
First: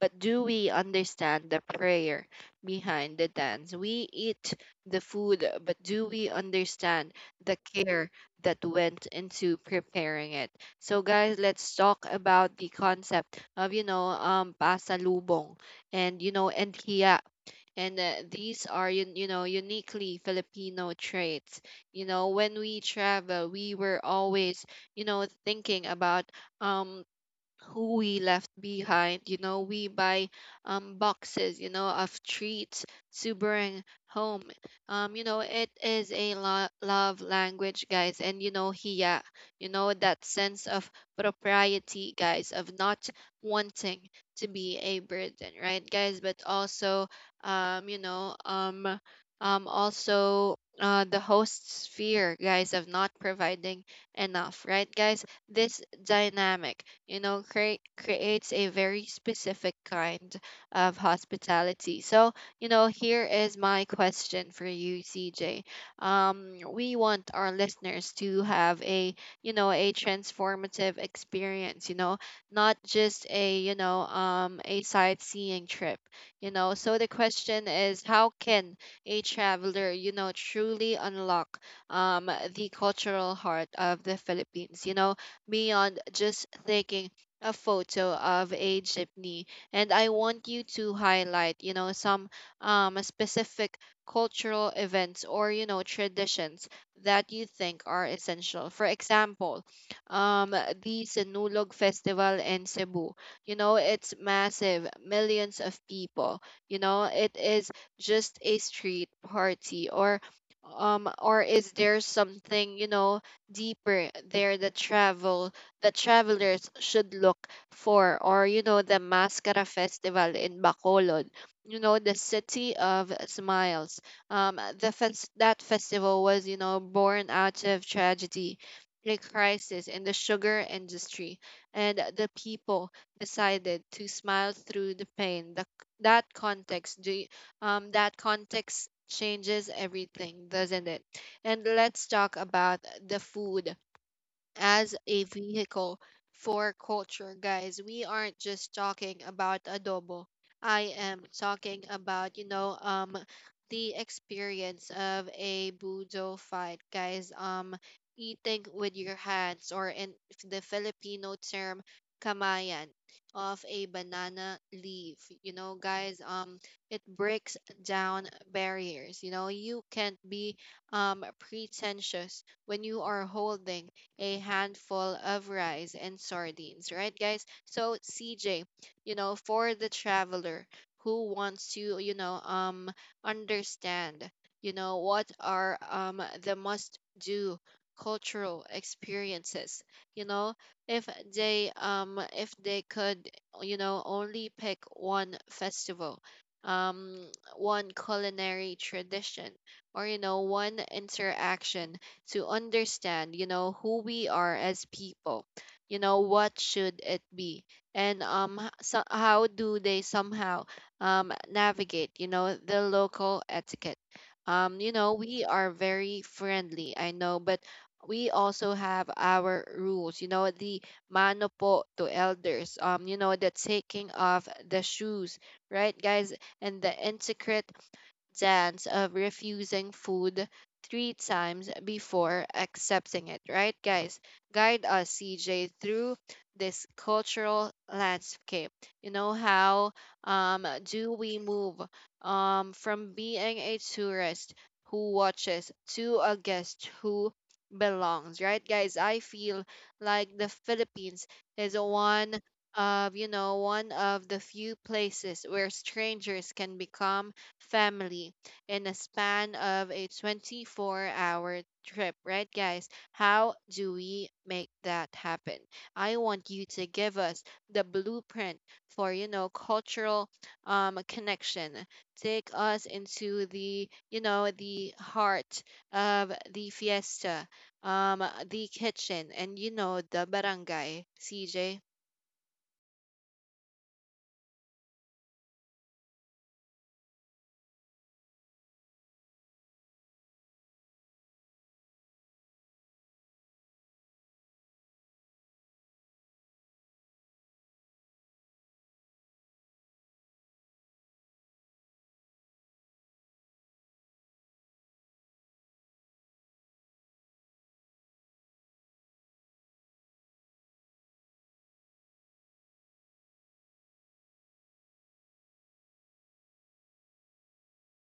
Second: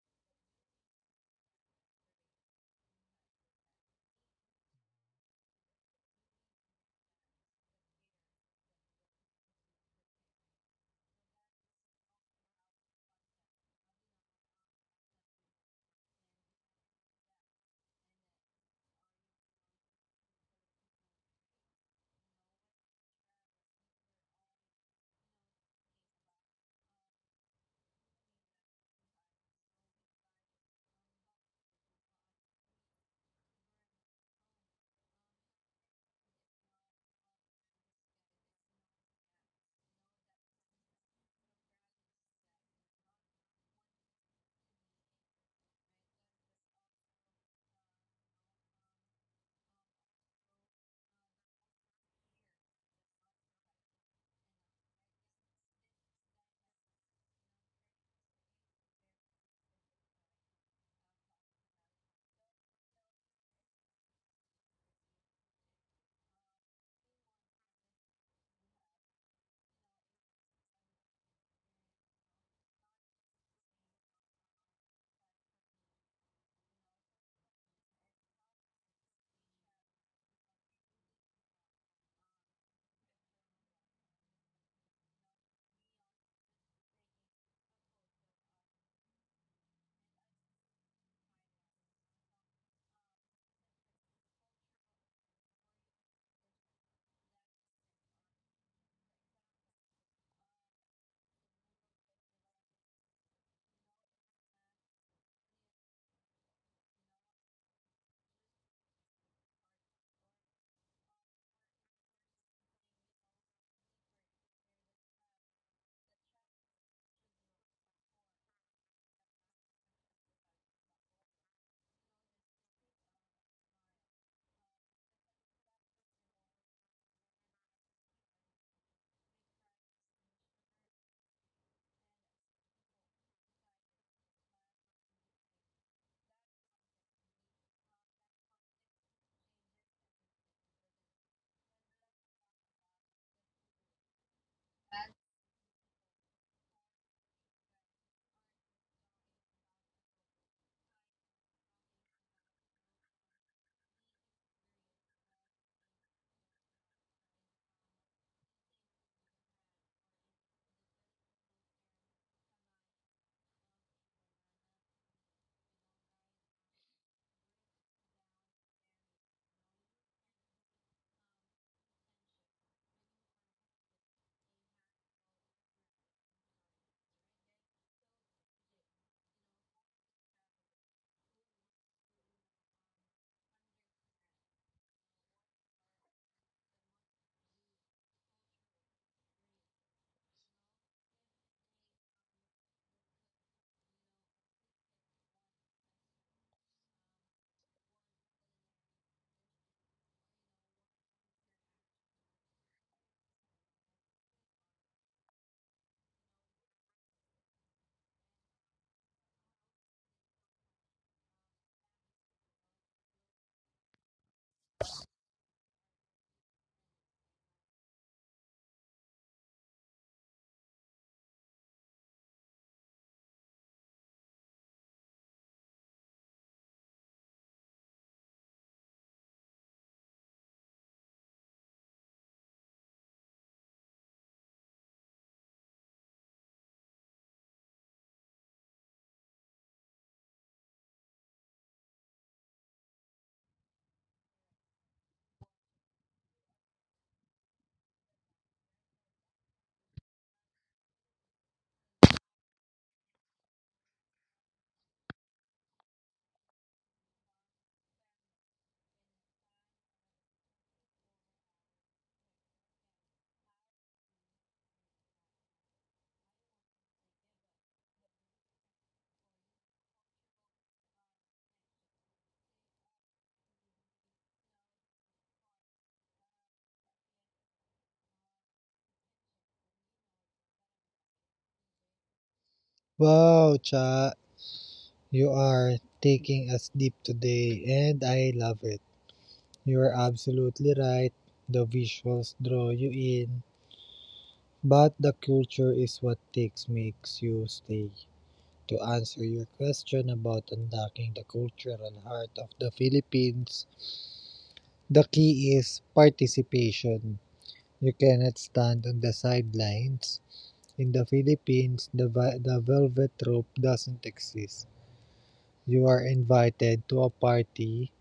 [SPEAKER 1] but do we understand the prayer behind the dance? We eat the food, but do we understand the care that went into preparing it? So, guys, let's talk about the concept of, you know, pasalubong and, you know, and hiya, and these are, you know, uniquely Filipino traits. You know, when we travel we were always, you know, thinking about um who we left behind. You know, we buy boxes, you know, of treats to bring home. You know, it is a love language, guys. And, you know, hiya, you know, that sense of propriety, guys, of not wanting to be a burden, right, guys? But also, um, you know, um, also, the host's fear, guys, of not providing enough, right, guys? This dynamic, you know, creates a very specific kind of hospitality. So, you know, here is my question for you, CJ. We want our listeners to have a, you know, a transformative experience, you know, not just a, you know, a sightseeing trip, you know. So the question is, how can a traveler, you know, truly unlock the cultural heart of the Philippines? You know, beyond just taking a photo of a jeepney. And I want you to highlight, you know, some specific cultural events, or you know, traditions that you think are essential. For example, the Sinulog festival in Cebu, you know, it's massive, millions of people. You know, it is just a street party, or um, or is there something, you know, deeper there the travelers should look for? Or, you know, the Mascara festival in Bacolod, you know, the city of smiles. Um, that festival was, you know, born out of tragedy, a crisis in the sugar industry. And the people decided to smile through the pain. That context, that context changes everything, doesn't it? And let's talk about the food as a vehicle for culture, guys. We aren't just talking about adobo. I am talking about, you know, um, the experience of a budo fight, guys. Um, eating with your hands, or in the Filipino term kamayan, of a banana leaf. You know, guys, um, it breaks down barriers. You know, you can't be um, pretentious when you are holding a handful of rice and sardines, right, guys? So, CJ, you know, for the traveler who wants to, you know, understand, you know, what are um, the must do cultural experiences, you know, if they if they could, you know, only pick one festival, um one culinary tradition, or you know, one interaction to understand, you know, who we are as people. You know, what should it be? And so how do they somehow navigate, you know, the local etiquette? You know, we are very friendly, I know, but we also have our rules, you know, the mano po to elders, you know, the taking off the shoes, right, guys? And the intricate dance of refusing food three times before accepting it, right, guys? Guide us, CJ, through this cultural landscape. You know, how do we move from being a tourist who watches to a guest who belongs, right, guys? I feel like the Philippines is one of you know one of the few places where strangers can become family in a span of a 24-hour trip, right, guys? How do we make that happen? I want you to give us the blueprint for, you know, cultural connection. Take us into the, you know, the heart of the fiesta, um, the kitchen, and, you know, the barangay, CJ.
[SPEAKER 2] wow, Cha, you are taking us deep today, and I love it. You are absolutely right. The visuals draw you in, but the culture is what takes makes you stay. To answer your question about unlocking the cultural heart of the Philippines, the key is participation. You cannot stand on the sidelines. In the Philippines, the velvet rope doesn't exist. You are invited to a party,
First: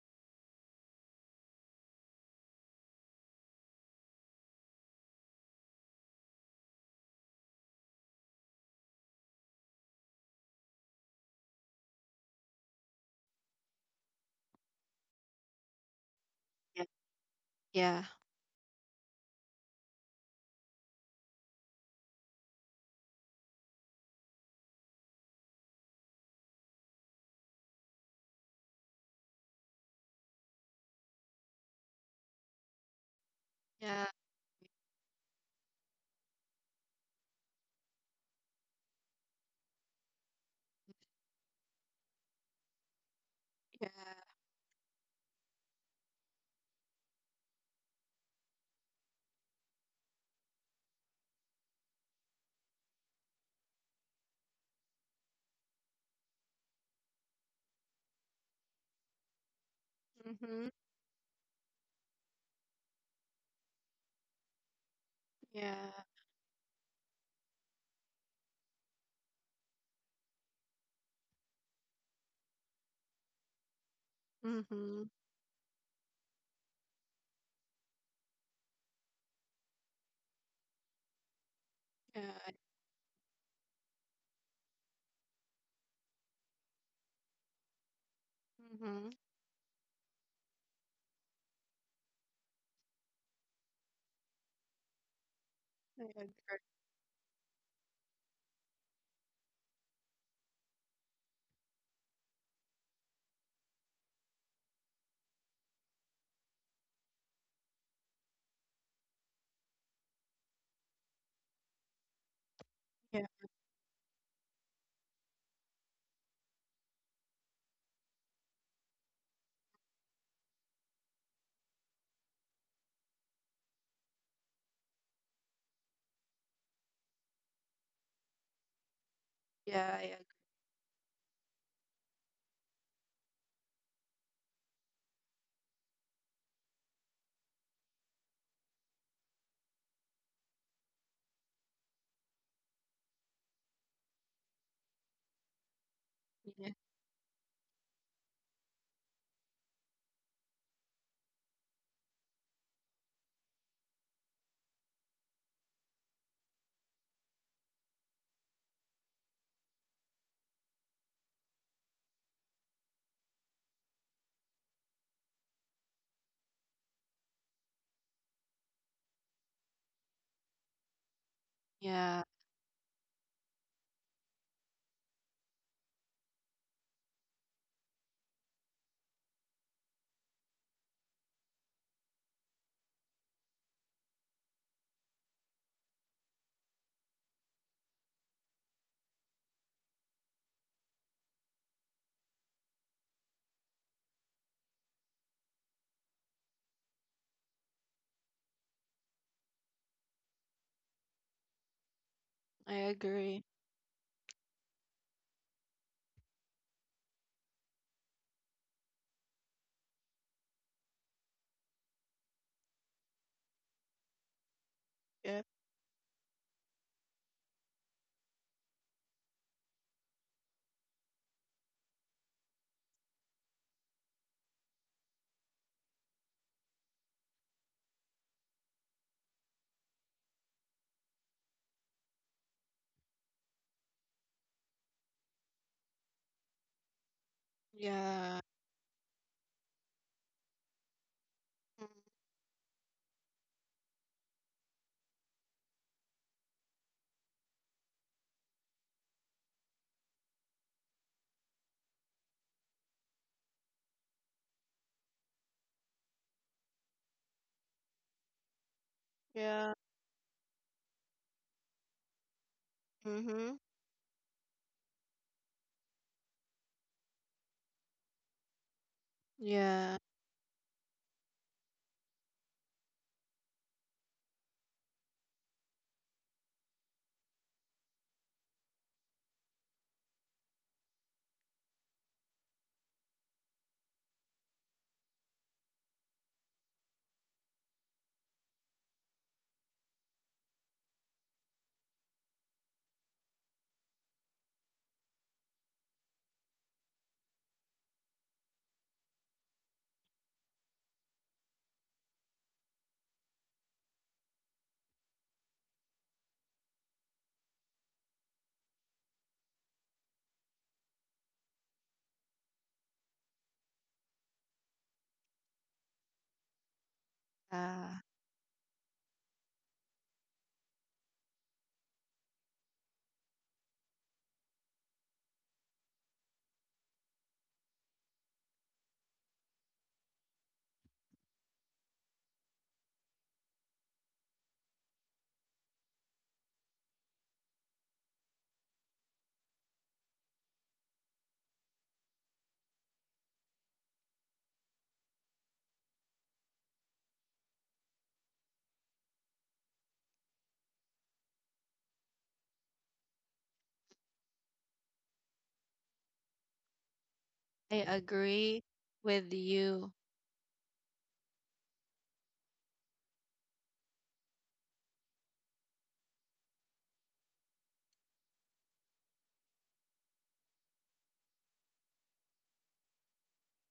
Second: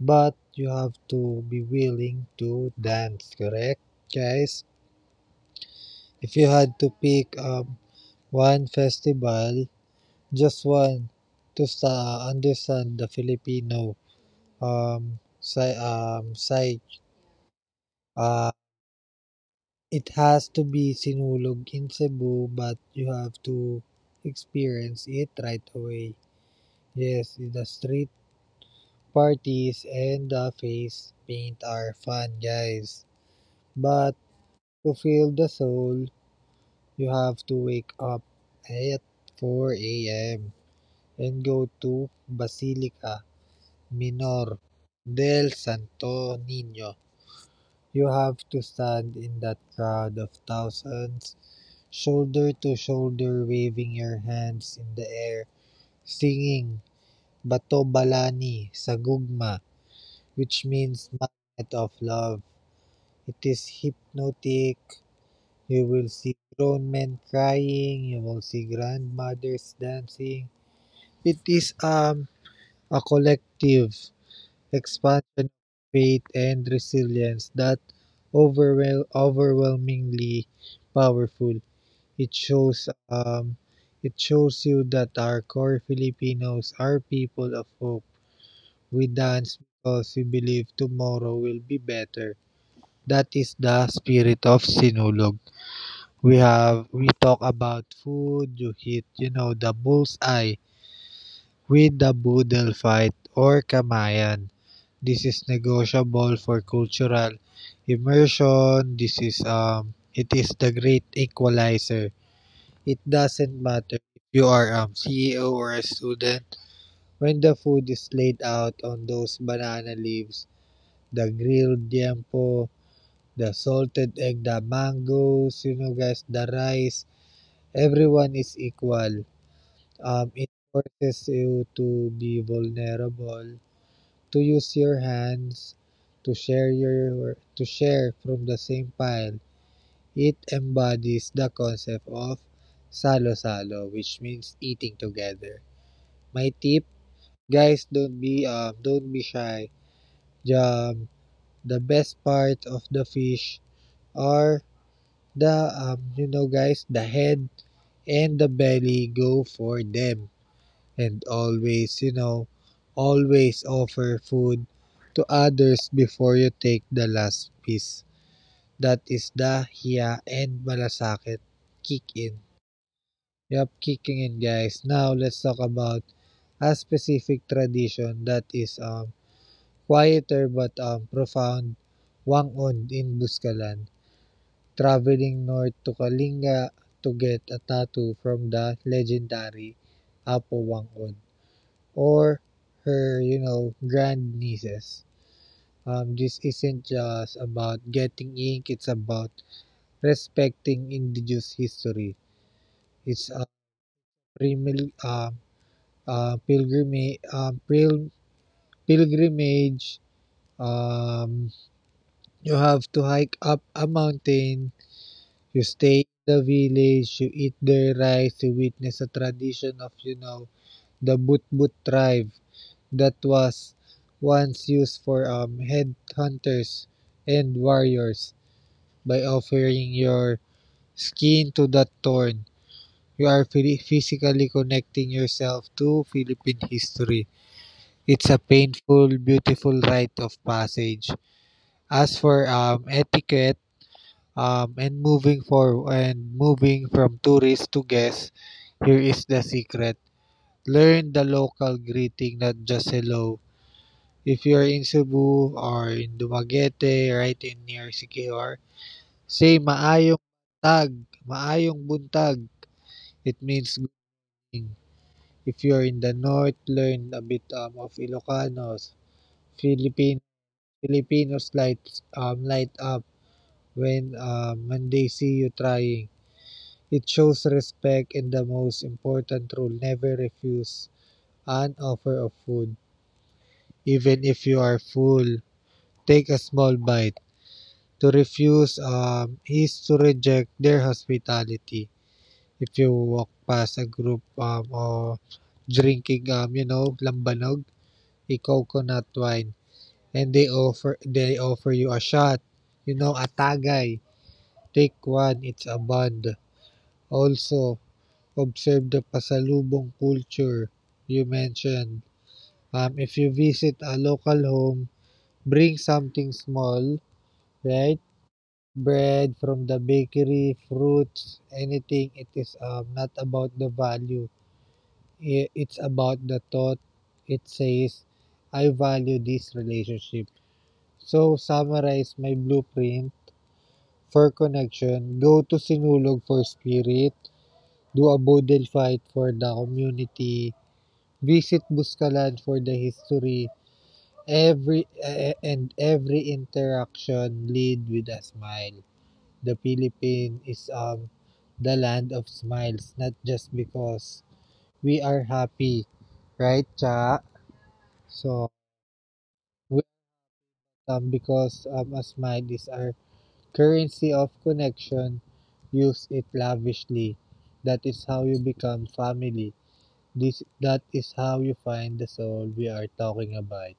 [SPEAKER 2] but you have to be willing to dance, correct? Guys, if you had to pick one festival, just one, to understand the Filipino psyche,
[SPEAKER 1] Yeah. Yeah.
[SPEAKER 2] uh, it has to be Sinulog in Cebu, but you have to experience it right away. Yes, the street parties and the face paint are fun, guys.
[SPEAKER 1] Yeah.
[SPEAKER 2] But to feel the soul, you have to wake up at 4 a.m. and go to Basilica
[SPEAKER 1] Yeah.
[SPEAKER 2] Minor del Santo Niño. You have to stand in that crowd of thousands, shoulder to shoulder, waving your hands in the air, singing Bato Balani sa Gugma, which
[SPEAKER 1] Mm-hmm.
[SPEAKER 2] means Magnet of Love. It is hypnotic. You
[SPEAKER 1] Yeah.
[SPEAKER 2] will see grown men crying, you will see grandmothers dancing. It is a collective
[SPEAKER 1] Mm-hmm.
[SPEAKER 2] expansion of faith and resilience that overwhelmingly powerful.
[SPEAKER 1] Yeah.
[SPEAKER 2] It shows you that our core Filipinos are people of hope. We
[SPEAKER 1] Mm-hmm.
[SPEAKER 2] dance because we believe tomorrow will be better. That is the spirit of Sinulog.
[SPEAKER 1] I agree.
[SPEAKER 2] We talk about food, you hit, you know, the bullseye with the boodle fight or kamayan. This is negotiable for cultural immersion. This is it is the great equalizer. It
[SPEAKER 1] Yeah.
[SPEAKER 2] doesn't matter if you are ceo or a student. When the food is laid out on those banana leaves, the grilled tiempo, the salted egg, the mangoes, you know guys, the rice, everyone is equal.
[SPEAKER 1] Yeah, I agree.
[SPEAKER 2] It forces you to be vulnerable, to use your hands, to share from the same pile. It embodies the concept of salo-salo, which means eating together. My
[SPEAKER 1] Yeah.
[SPEAKER 2] tip, guys, don't be shy. Um, the best part of the fish are the the head and the belly. Go for them. And always, you know, always offer food to others before you take the last piece. That is the hiya and malasakit kick
[SPEAKER 1] Yeah,
[SPEAKER 2] in. Yup, kicking in guys. Now let's talk about a specific tradition that is quieter but profound: wangon in Buscalan. Traveling north to Kalinga to get a tattoo from the legendary Apo Wangon, or her, you know, grandnieces. This isn't just about getting ink, it's about respecting indigenous history.
[SPEAKER 1] I
[SPEAKER 2] It's a
[SPEAKER 1] agree.
[SPEAKER 2] primil, uh, uh, pilgrima- uh, pil- pilgrimage. Um, you have to hike up a mountain,
[SPEAKER 1] Yeah.
[SPEAKER 2] you stay in the village, you eat their rice, you witness a tradition of, you know, the Butbut tribe that was once used for headhunters and warriors. By offering your skin to that thorn, you are physically connecting yourself to Philippine history. It's a
[SPEAKER 1] Yeah.
[SPEAKER 2] painful, beautiful rite of passage.
[SPEAKER 1] Mm.
[SPEAKER 2] As for etiquette and moving from tourists to guests, here is the secret. Learn the local greeting, not just hello. If you're in Cebu or in Dumaguete, right in near Siquijor, say
[SPEAKER 1] Yeah.
[SPEAKER 2] tag, maayong buntag. It
[SPEAKER 1] Mm-hmm.
[SPEAKER 2] means good evening. If you're in the north, learn a bit of Ilocanos.
[SPEAKER 1] Yeah.
[SPEAKER 2] Filipino Filipinos light light up when they see you trying. It shows respect, and the most important rule: never refuse an offer of food, even if you are full. Take a small bite. To refuse is to reject their hospitality. If you walk past a group of drinking, you know, lambanog, a coconut wine, and they offer you a shot, you know, a tagay. Take one, it's a bond. Also, observe the pasalubong culture you mentioned. If you visit a local home, bring something small, right?
[SPEAKER 1] Uh,
[SPEAKER 2] Bread from the bakery, fruits, anything. It is not about the value. It's about the thought. It says, I value this relationship. So, summarize my blueprint for connection. Go to Sinulog for spirit. Do a Bodil fight for the community. Visit Buscalan for the history. Every eh, eh, and every interaction lead with a smile. The Philippines is the land of smiles, not just because we are happy, right, Cha?
[SPEAKER 1] I
[SPEAKER 2] So,
[SPEAKER 1] agree with
[SPEAKER 2] we,
[SPEAKER 1] you.
[SPEAKER 2] because a smile is our currency of connection, use it lavishly. That is how you become family. This That is how you find the soul we are talking about.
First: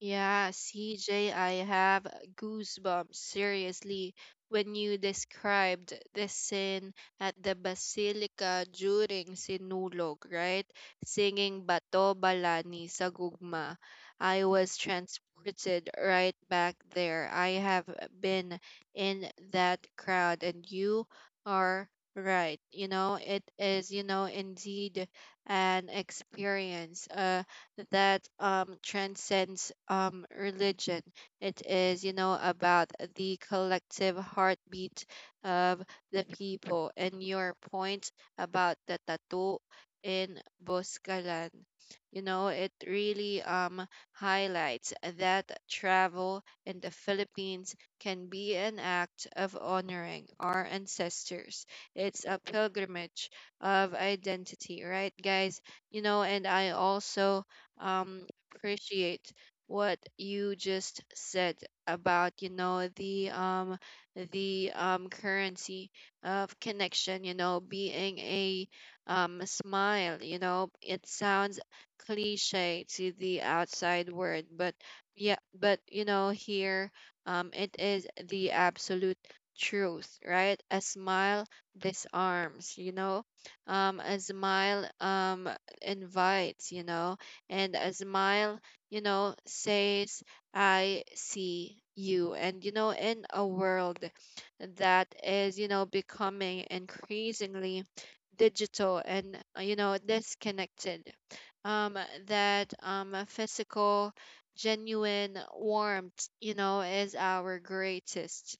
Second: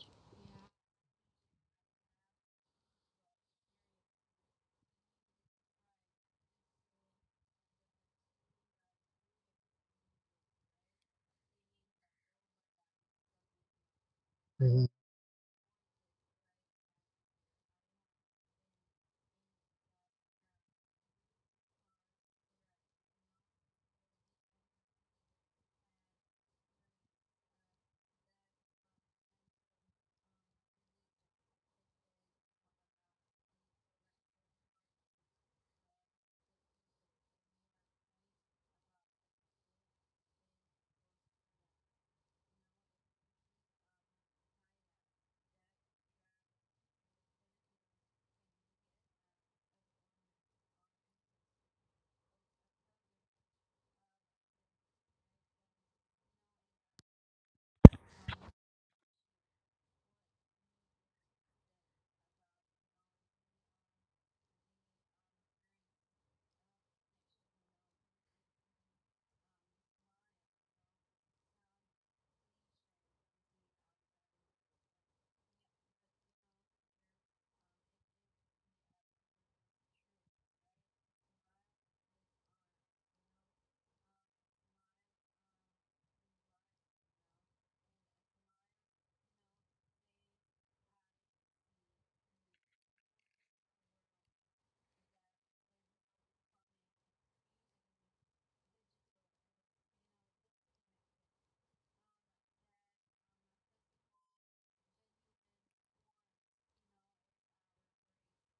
[SPEAKER 1] Yeah, CJ, I have goosebumps, seriously, when you described the scene at the Basilica during Sinulog, right? Singing Bato Balani sa Gugma. I was
[SPEAKER 2] Mhm.
[SPEAKER 1] transported right back there. I have been in that crowd, and you are right. You know, it is, you know, indeed an experience. That transcends religion. It is, you know, about the collective heartbeat of the people. And your point about the tattoo in Boscalan, you know, it really highlights that travel in the Philippines can be an act of honoring our ancestors. It's a pilgrimage of identity, right, guys? You know, and I also um, appreciate what you just said about, you know, the currency of connection, you know, being a um, smile. You know, it sounds cliche to the outside world, but yeah, but you know, here um, it is the absolute truth, right? A smile disarms, you know, um, a smile um, invites, you know, and a smile, you know, says, I see you. And, you know, in a world that is, you know, becoming increasingly digital and, you know, disconnected, um, that a physical, genuine warmth, you know, is our greatest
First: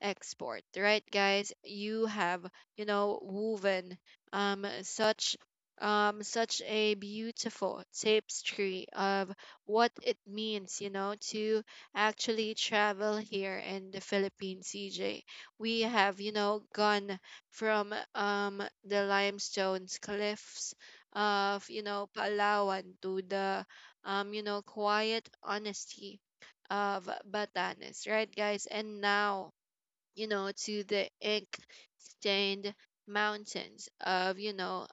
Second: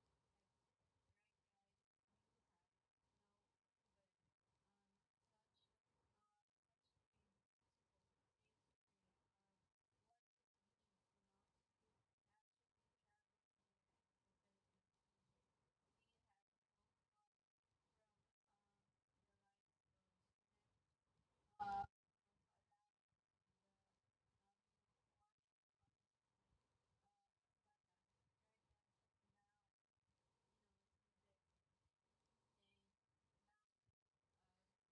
[SPEAKER 1] export, right, guys? You have, you know, woven um, such such a beautiful tapestry of what it means, you know, to actually travel here in the Philippines, CJ. We have, gone from the limestones cliffs of, Palawan to the, quiet honesty of Batanes, right, guys? And now, to the ink stained mountains of,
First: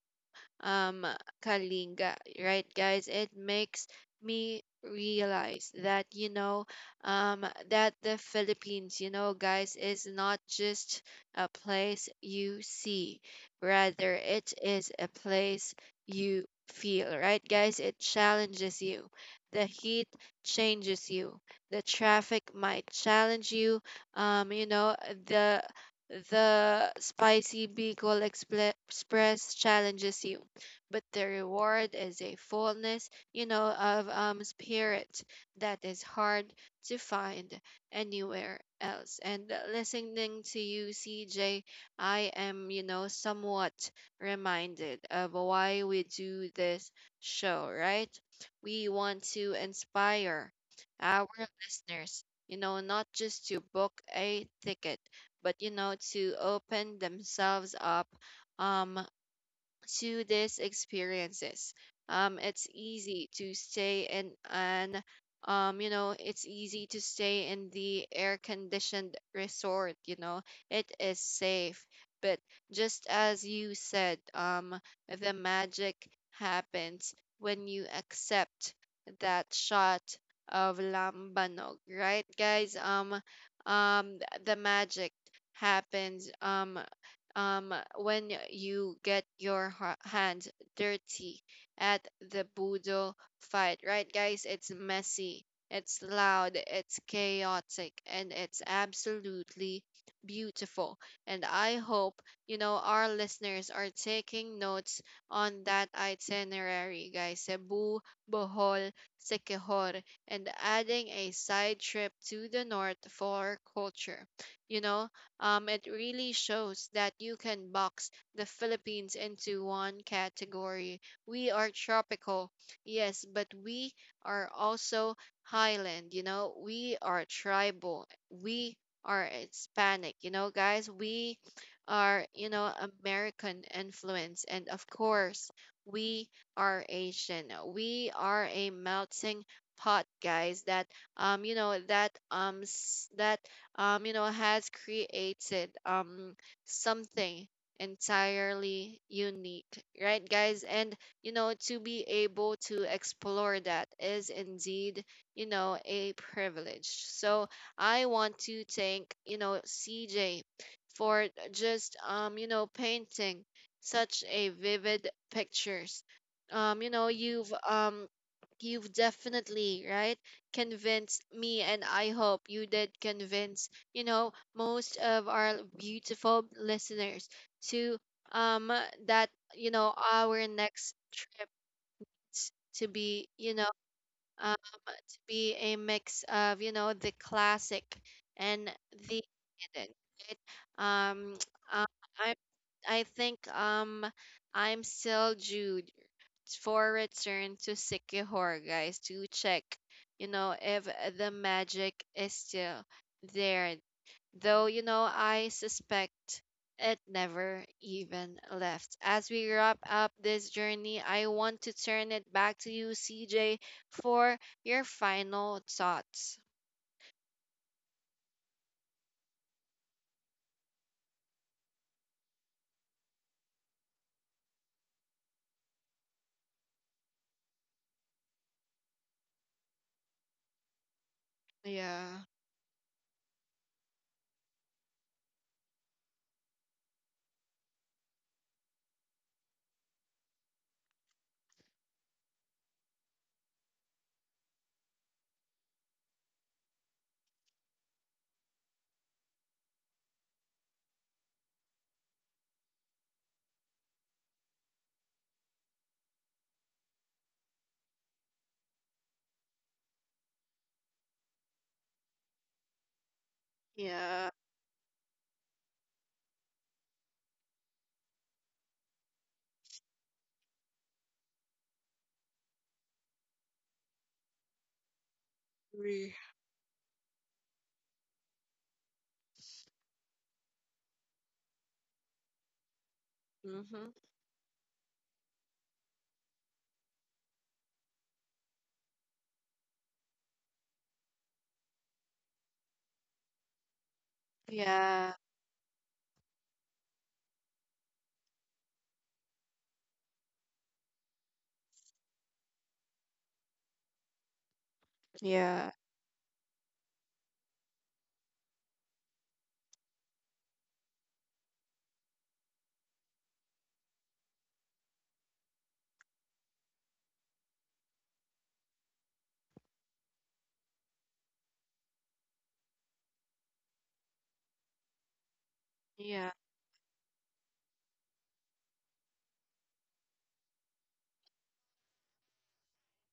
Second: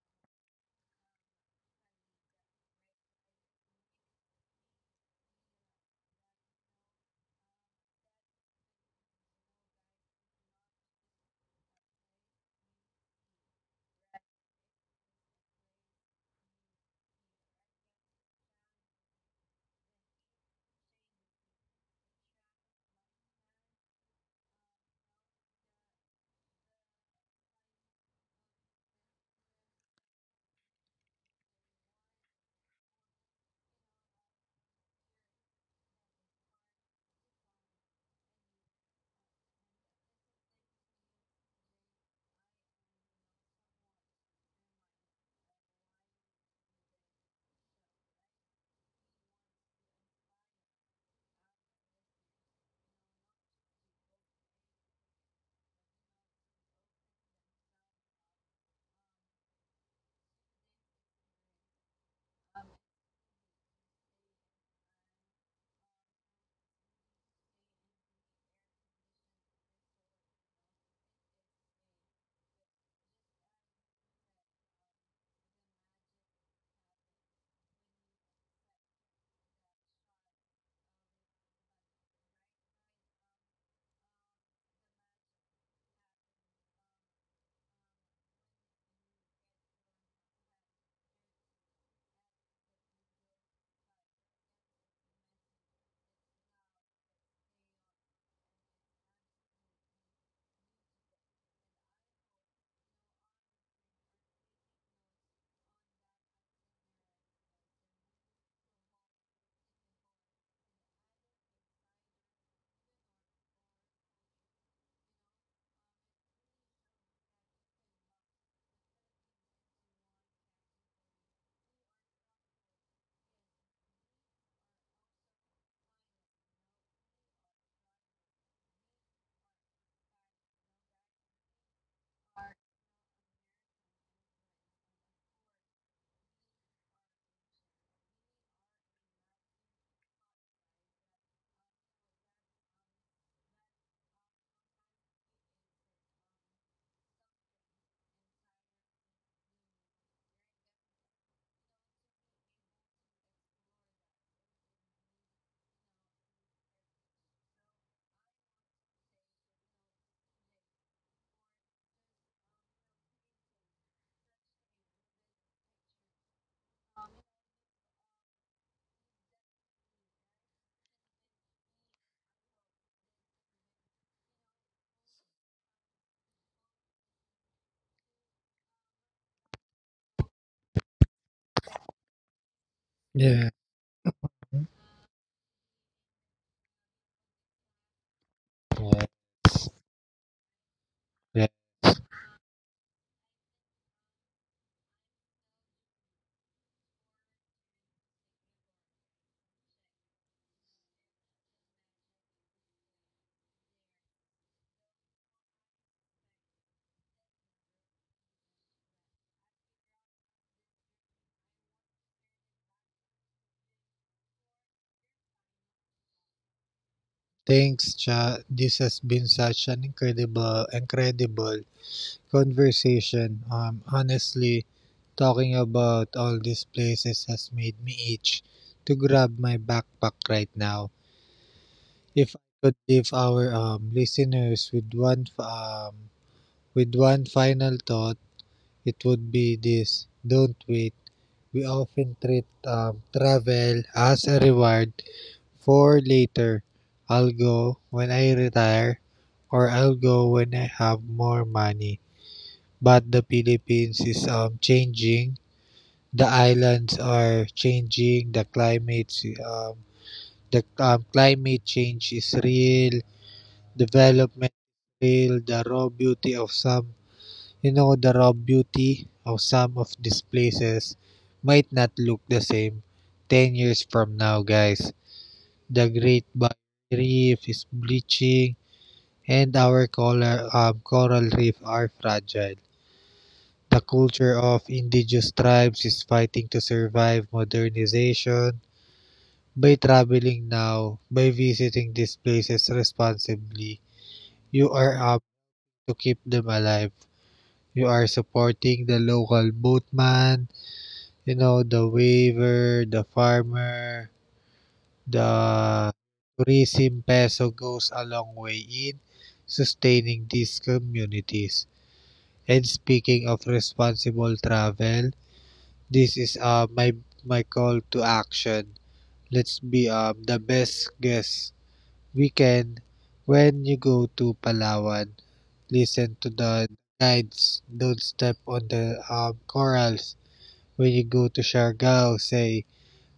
[SPEAKER 1] um, Kalinga, right, guys? It makes me realize that, that the Philippines, guys, is not just a place you see, rather, it is a place you feel, right, guys? It challenges you. The heat changes you. The traffic might challenge you. Um, you know, the the spicy Bicol Express challenges you, but the reward is a fullness, of spirit that is hard to find anywhere else. And listening to you, C J, I am, somewhat reminded of why we do this show, right? We want to inspire our listeners, not just to book a ticket, but, to open themselves up um, to these experiences. It's easy to stay in an, it's easy to stay in the air conditioned resort, it is safe. But just as you said, the magic happens when you accept that shot of lambanog, right, guys? The magic happens. When you get your hands dirty at the Budo fight, right, guys? It's messy, it's loud, it's chaotic, and it's absolutely beautiful. And I hope, our listeners are taking notes on that itinerary, guys. Cebu, Bohol, Siquijor, and adding a side trip to the north for culture. You know, it really shows that you can box the Philippines into one category. We are tropical, yes, but we are also highland, we are tribal, we are Hispanic, guys, we are, American influence, and of course, we are Asian. We are a melting pot, guys, that you know that s- that you know, has created something entirely unique, right, guys? And to be able to explore that is indeed, a privilege. So I want to thank, CJ for just painting such a vivid pictures. You know, you've You've definitely right convince me, and I hope you did convince, most of our beautiful listeners to um that, our next trip to be,
[SPEAKER 2] Yeah.
[SPEAKER 1] um to be a mix of, the classic and
[SPEAKER 2] Yeah.
[SPEAKER 1] the hidden, right? Um
[SPEAKER 2] Yeah.
[SPEAKER 1] uh, I I think I'm still Jude for return to Sikihor, guys, to check, if the magic is still there. Though, I suspect it never even left. As we wrap up this journey, I want to turn it back to you, CJ, for your final thoughts.
[SPEAKER 2] Thanks, Cha. This has been such an incredible conversation. Honestly, talking about all these places has made me itch to grab my backpack right now.
[SPEAKER 1] Yeah.
[SPEAKER 2] If I could leave our listeners with with one final thought, it would be this: Don't wait. We often treat travel as a reward for later. I'll go when I retire, or I'll go when I have more money. But the Philippines is changing. The islands are changing. Um, the climate change is real.
[SPEAKER 1] Yeah.
[SPEAKER 2] Development is real. The raw beauty of some of these places might not look the same 10 years from now, guys. The
[SPEAKER 1] Agree.
[SPEAKER 2] Great Barrier Reef is bleaching, and our coral reef are fragile. The
[SPEAKER 1] Mm-hmm.
[SPEAKER 2] culture of indigenous tribes is fighting to survive modernization. By traveling now, by visiting these places responsibly, you are
[SPEAKER 1] Yeah.
[SPEAKER 2] up to keep them alive. You are supporting the local boatman, you know, the weaver, the farmer, the
[SPEAKER 1] Yeah.
[SPEAKER 2] tourism peso goes a long way in sustaining these communities. And speaking of responsible travel, this is my call to action. Let's be the best guests we can. When you go to Palawan, listen to
[SPEAKER 1] Yeah.
[SPEAKER 2] the guides. Don't step on the corals. When you go to Siargao, say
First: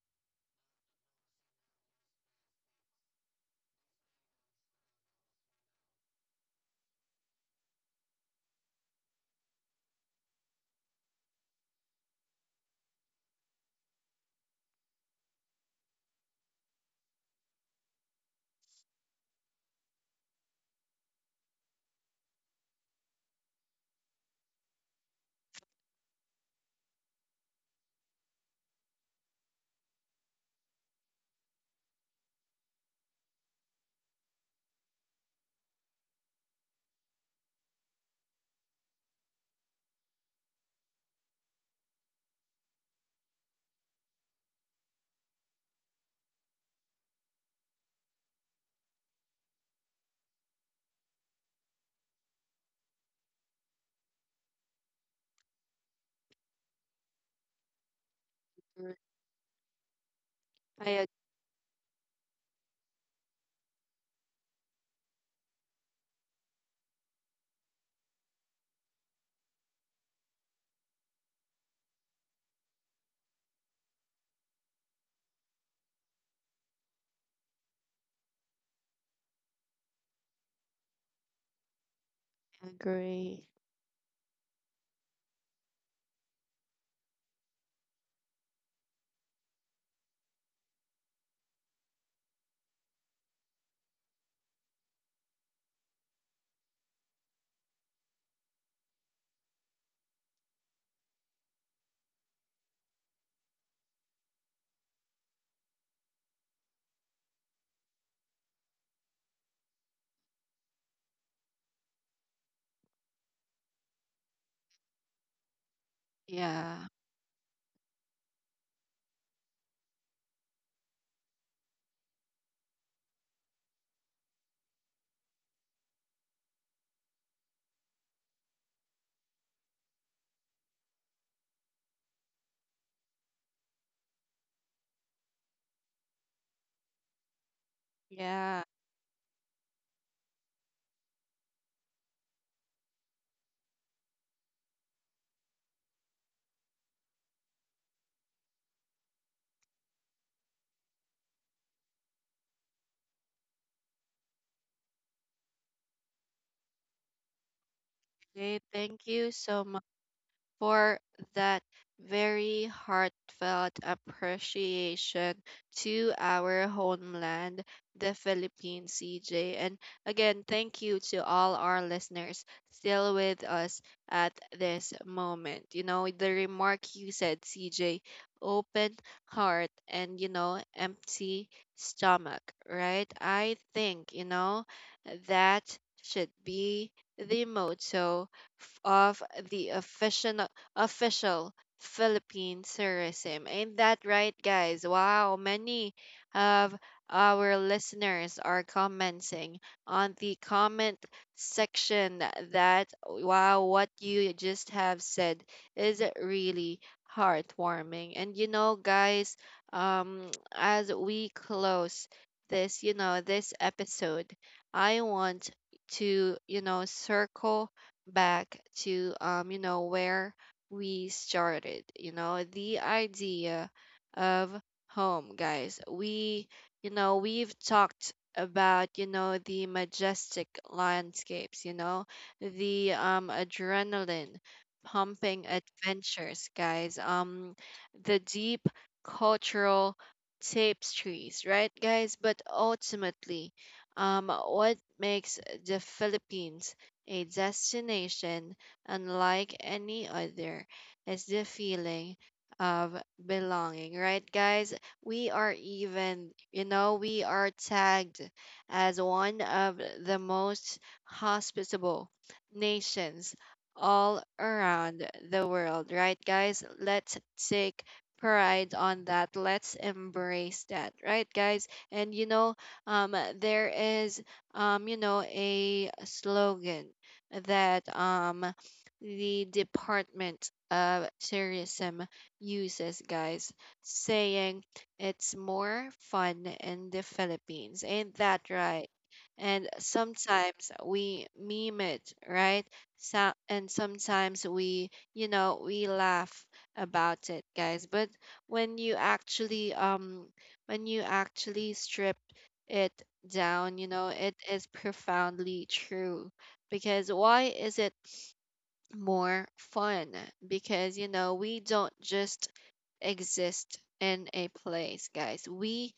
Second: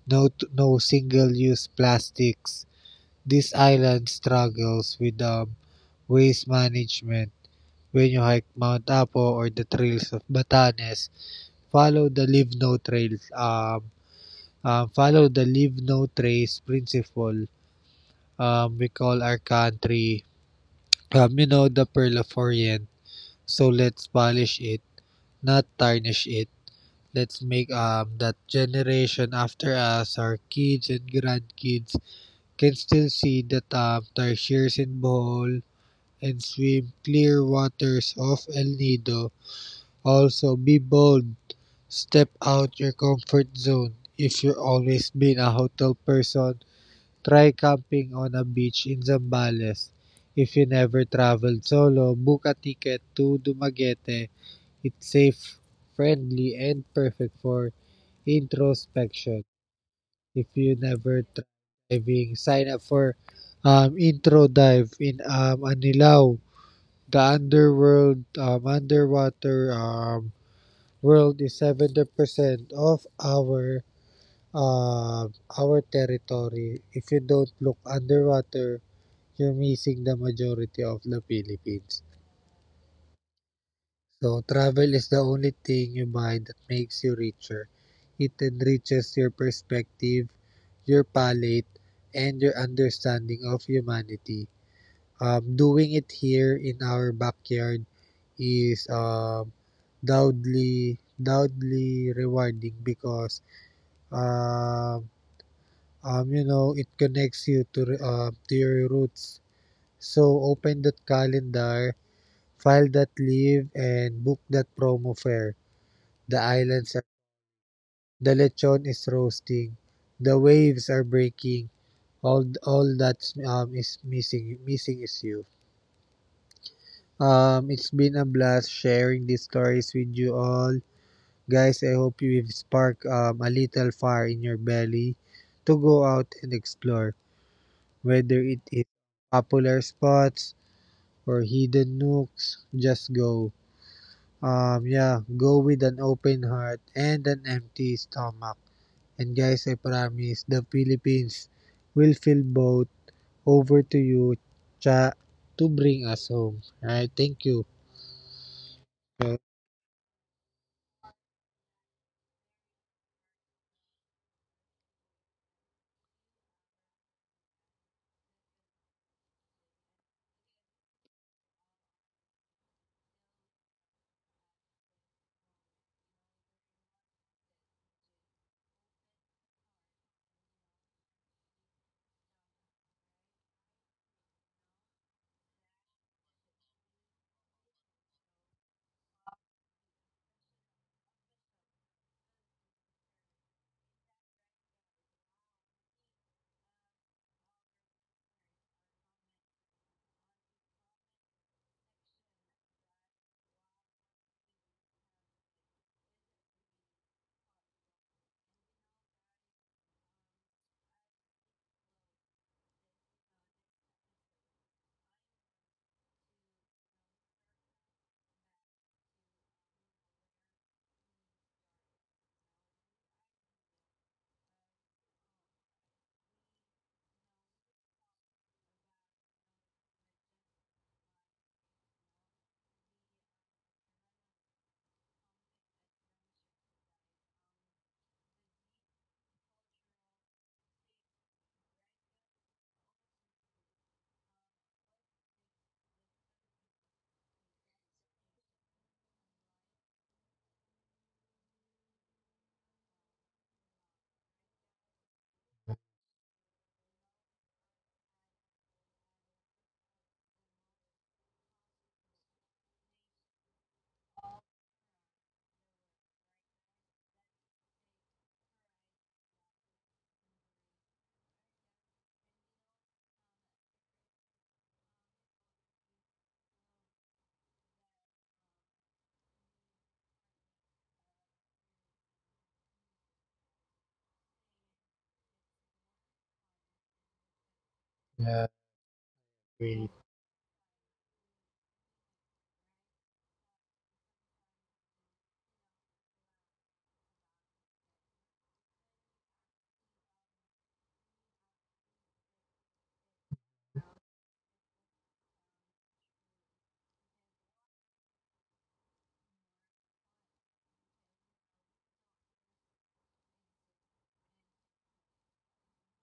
[SPEAKER 2] no single-use plastics. This island struggles with waste management. When you hike Mount Apo or the trails of Batanes, follow the leave no trace principle. We call our country, you know, the pearl of Orient. So let's polish it, not tarnish it. Let's make that generation after us, our kids and grandkids, can still see that tarsiers in Bohol and swim clear waters of El Nido. Also, be bold. Step out your comfort zone. If you've always been a hotel person, try camping on a beach in Zambales. If you never traveled solo, book a ticket to Dumaguete. It's safe, friendly, and perfect for introspection. If you
[SPEAKER 1] I ag-
[SPEAKER 2] never tried diving, sign up for intro dive in Anilao. Underwater world is 70% of uh, our territory. If you don't look underwater, you're missing the majority of the Philippines.
[SPEAKER 1] Agree.
[SPEAKER 2] So travel is the only thing you buy that makes you richer. It enriches your perspective, your palate, and your understanding of humanity. Doing it here in our backyard is doubly, doubly rewarding because um, you know it connects you to your roots. So open that calendar, file-that-leave and book-that-promo fare. The
[SPEAKER 1] Yeah.
[SPEAKER 2] islands are the lechon is roasting, the waves are breaking. All that's is missing missing is you. It's been a blast sharing these stories with you all, guys. I hope you've sparked a little fire in your belly to go out and explore, whether it
[SPEAKER 1] Yeah.
[SPEAKER 2] is popular spots or hidden nooks. Just go. Yeah, go with an open heart and an empty stomach. And guys, I promise the Philippines will fill both. Over to you, Cha, to bring us home. Alright, thank you.
[SPEAKER 1] Okay. Thank you
[SPEAKER 2] Yeah,
[SPEAKER 1] so for that very heartfelt appreciation to our homeland, the Philippines, CJ. And again, thank you to all our listeners still with us at this moment. You know, the remark you said, CJ, open heart and, empty stomach, right? I think, that should be the motto of the official Philippine tourism. Ain't that right, guys? Wow, many of our listeners are commenting on the comment section that, wow, what you just have said is really heartwarming. And you know, guys, as we close this, this episode, I want to, circle back to where we started. You know, the idea of home, guys. We, we've talked about, the majestic landscapes, the adrenaline pumping adventures, guys, the deep cultural tapestries, right, guys? But ultimately, what makes the Philippines a destination unlike any other. It's the feeling of belonging, right, guys? We are even, we are tagged as one of the most hospitable nations all around the world, right, guys? Let's take pride on that. Let's embrace that, right, guys? And you know, there is, a slogan that the Department of Tourism uses, guys, saying it's more fun in the Philippines. Ain't
[SPEAKER 2] yeah,
[SPEAKER 1] that right? And
[SPEAKER 2] wait.
[SPEAKER 1] sometimes we meme it, right? So, and sometimes we, we laugh about it, guys. But when you actually, um, when you actually strip it down, it is profoundly true. Because why is it? More fun because you know we don't just exist in a place, guys. We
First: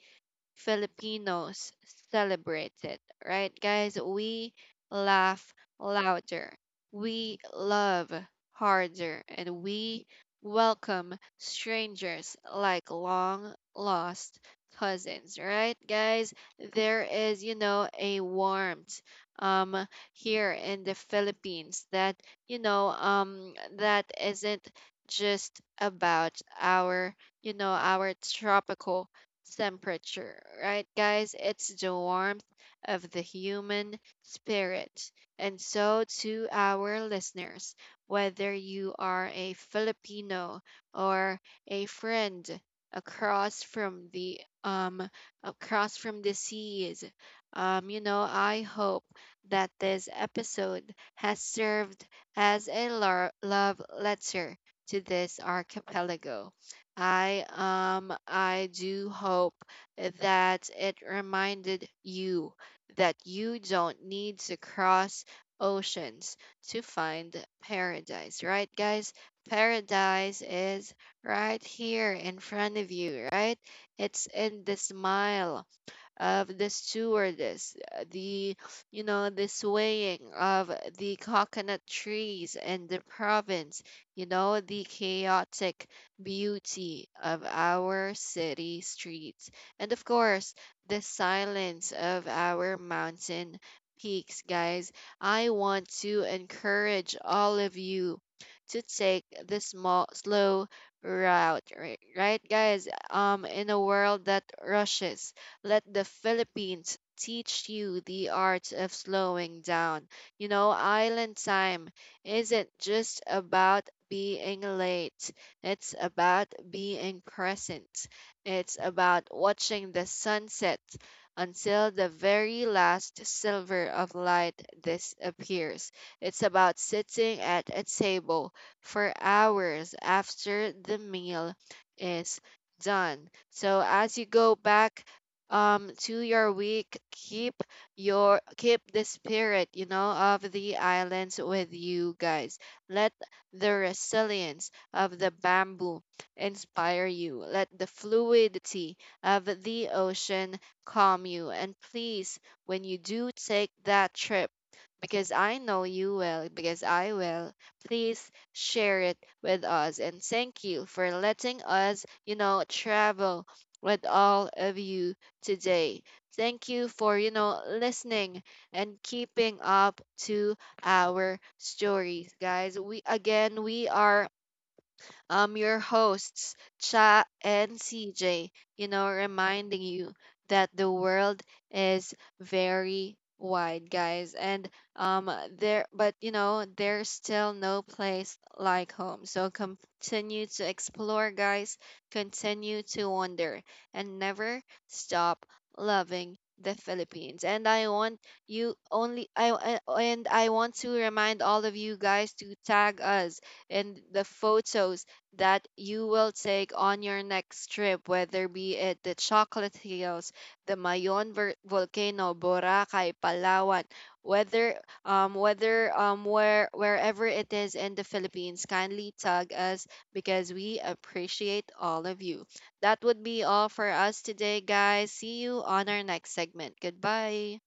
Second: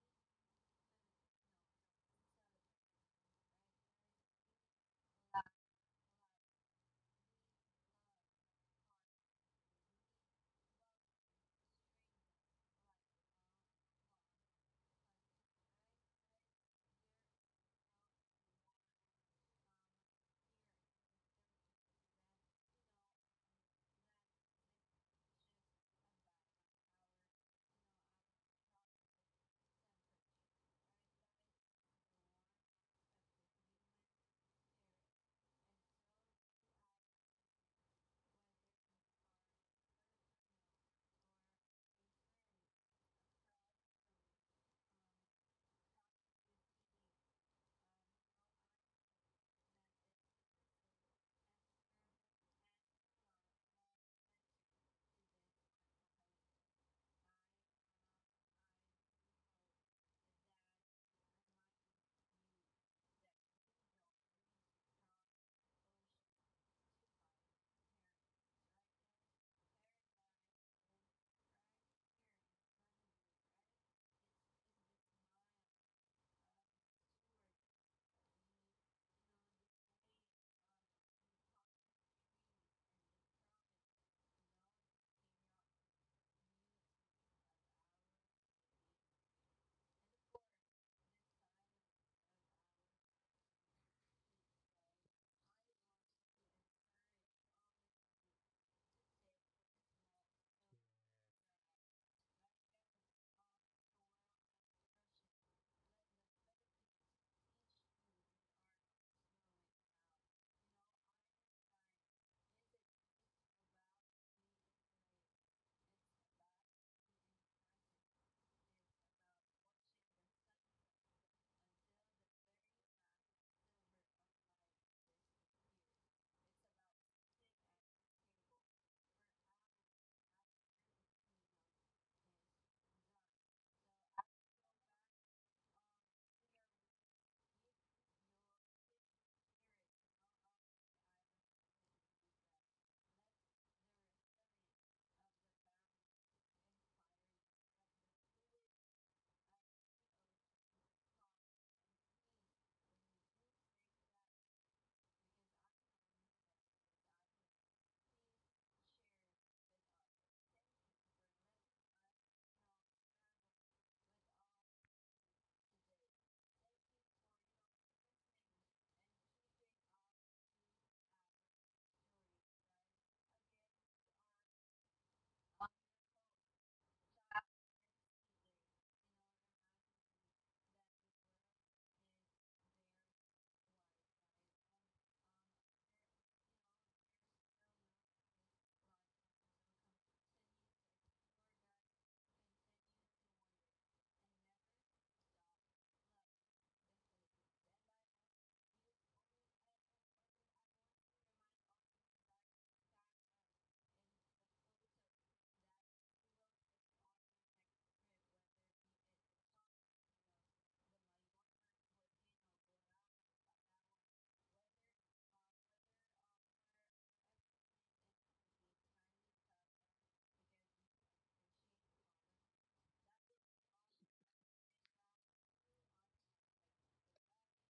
[SPEAKER 1] Filipinos celebrate it, right, guys? We laugh louder, we love harder, and we welcome strangers like long lost cousins, right, guys? There is, a warmth here in the Philippines that, that isn't just about our our tropical temperature, right, guys? It's the warmth of the human spirit. And so, to our listeners, whether you are a Filipino or a friend across from the um across from the seas, you know, I hope that this episode has served as a love letter to this archipelago. I do hope that it reminded you that you don't need to cross oceans to find paradise, right, guys? Paradise is right here in front of you, right? It's in the smile of the stewardess, the the swaying of the coconut trees in the province, you know the chaotic beauty of our city streets, and of course the silence of our mountain peaks, guys. I want to encourage all of you to take the small slow route, right, guys, in a world that rushes, let the Philippines teach you the art of slowing down. You know, island time isn't just about being late, it's about being present. It's about watching the sunset until the very last silver of light disappears. It's about sitting at a table for hours after the meal is done. So as you go back to your week, keep the spirit, of the islands with you, guys. Let the resilience of the bamboo inspire you, let the fluidity of the ocean calm you, and please, when you do take that trip, because I know you will, because I will. Please share it with us. And thank you for letting us, travel with all of you today. Thank you for, listening and keeping up to our stories, guys. We are your hosts, Cha and CJ, reminding you that the world is very wide, guys. And um, but you know, there's still no place like home. So continue to explore, guys. Continue to wonder and never stop loving the Philippines. And I want you only I- and I want to remind all of you guys to tag us in the photos that you will take on your next trip, whether be it the Chocolate Hills, the Volcano, Boracay, Palawan, whether whether where wherever it is in the Philippines, kindly tag us because we appreciate all of you. That would be all for us today, guys. See you on our next segment. Goodbye.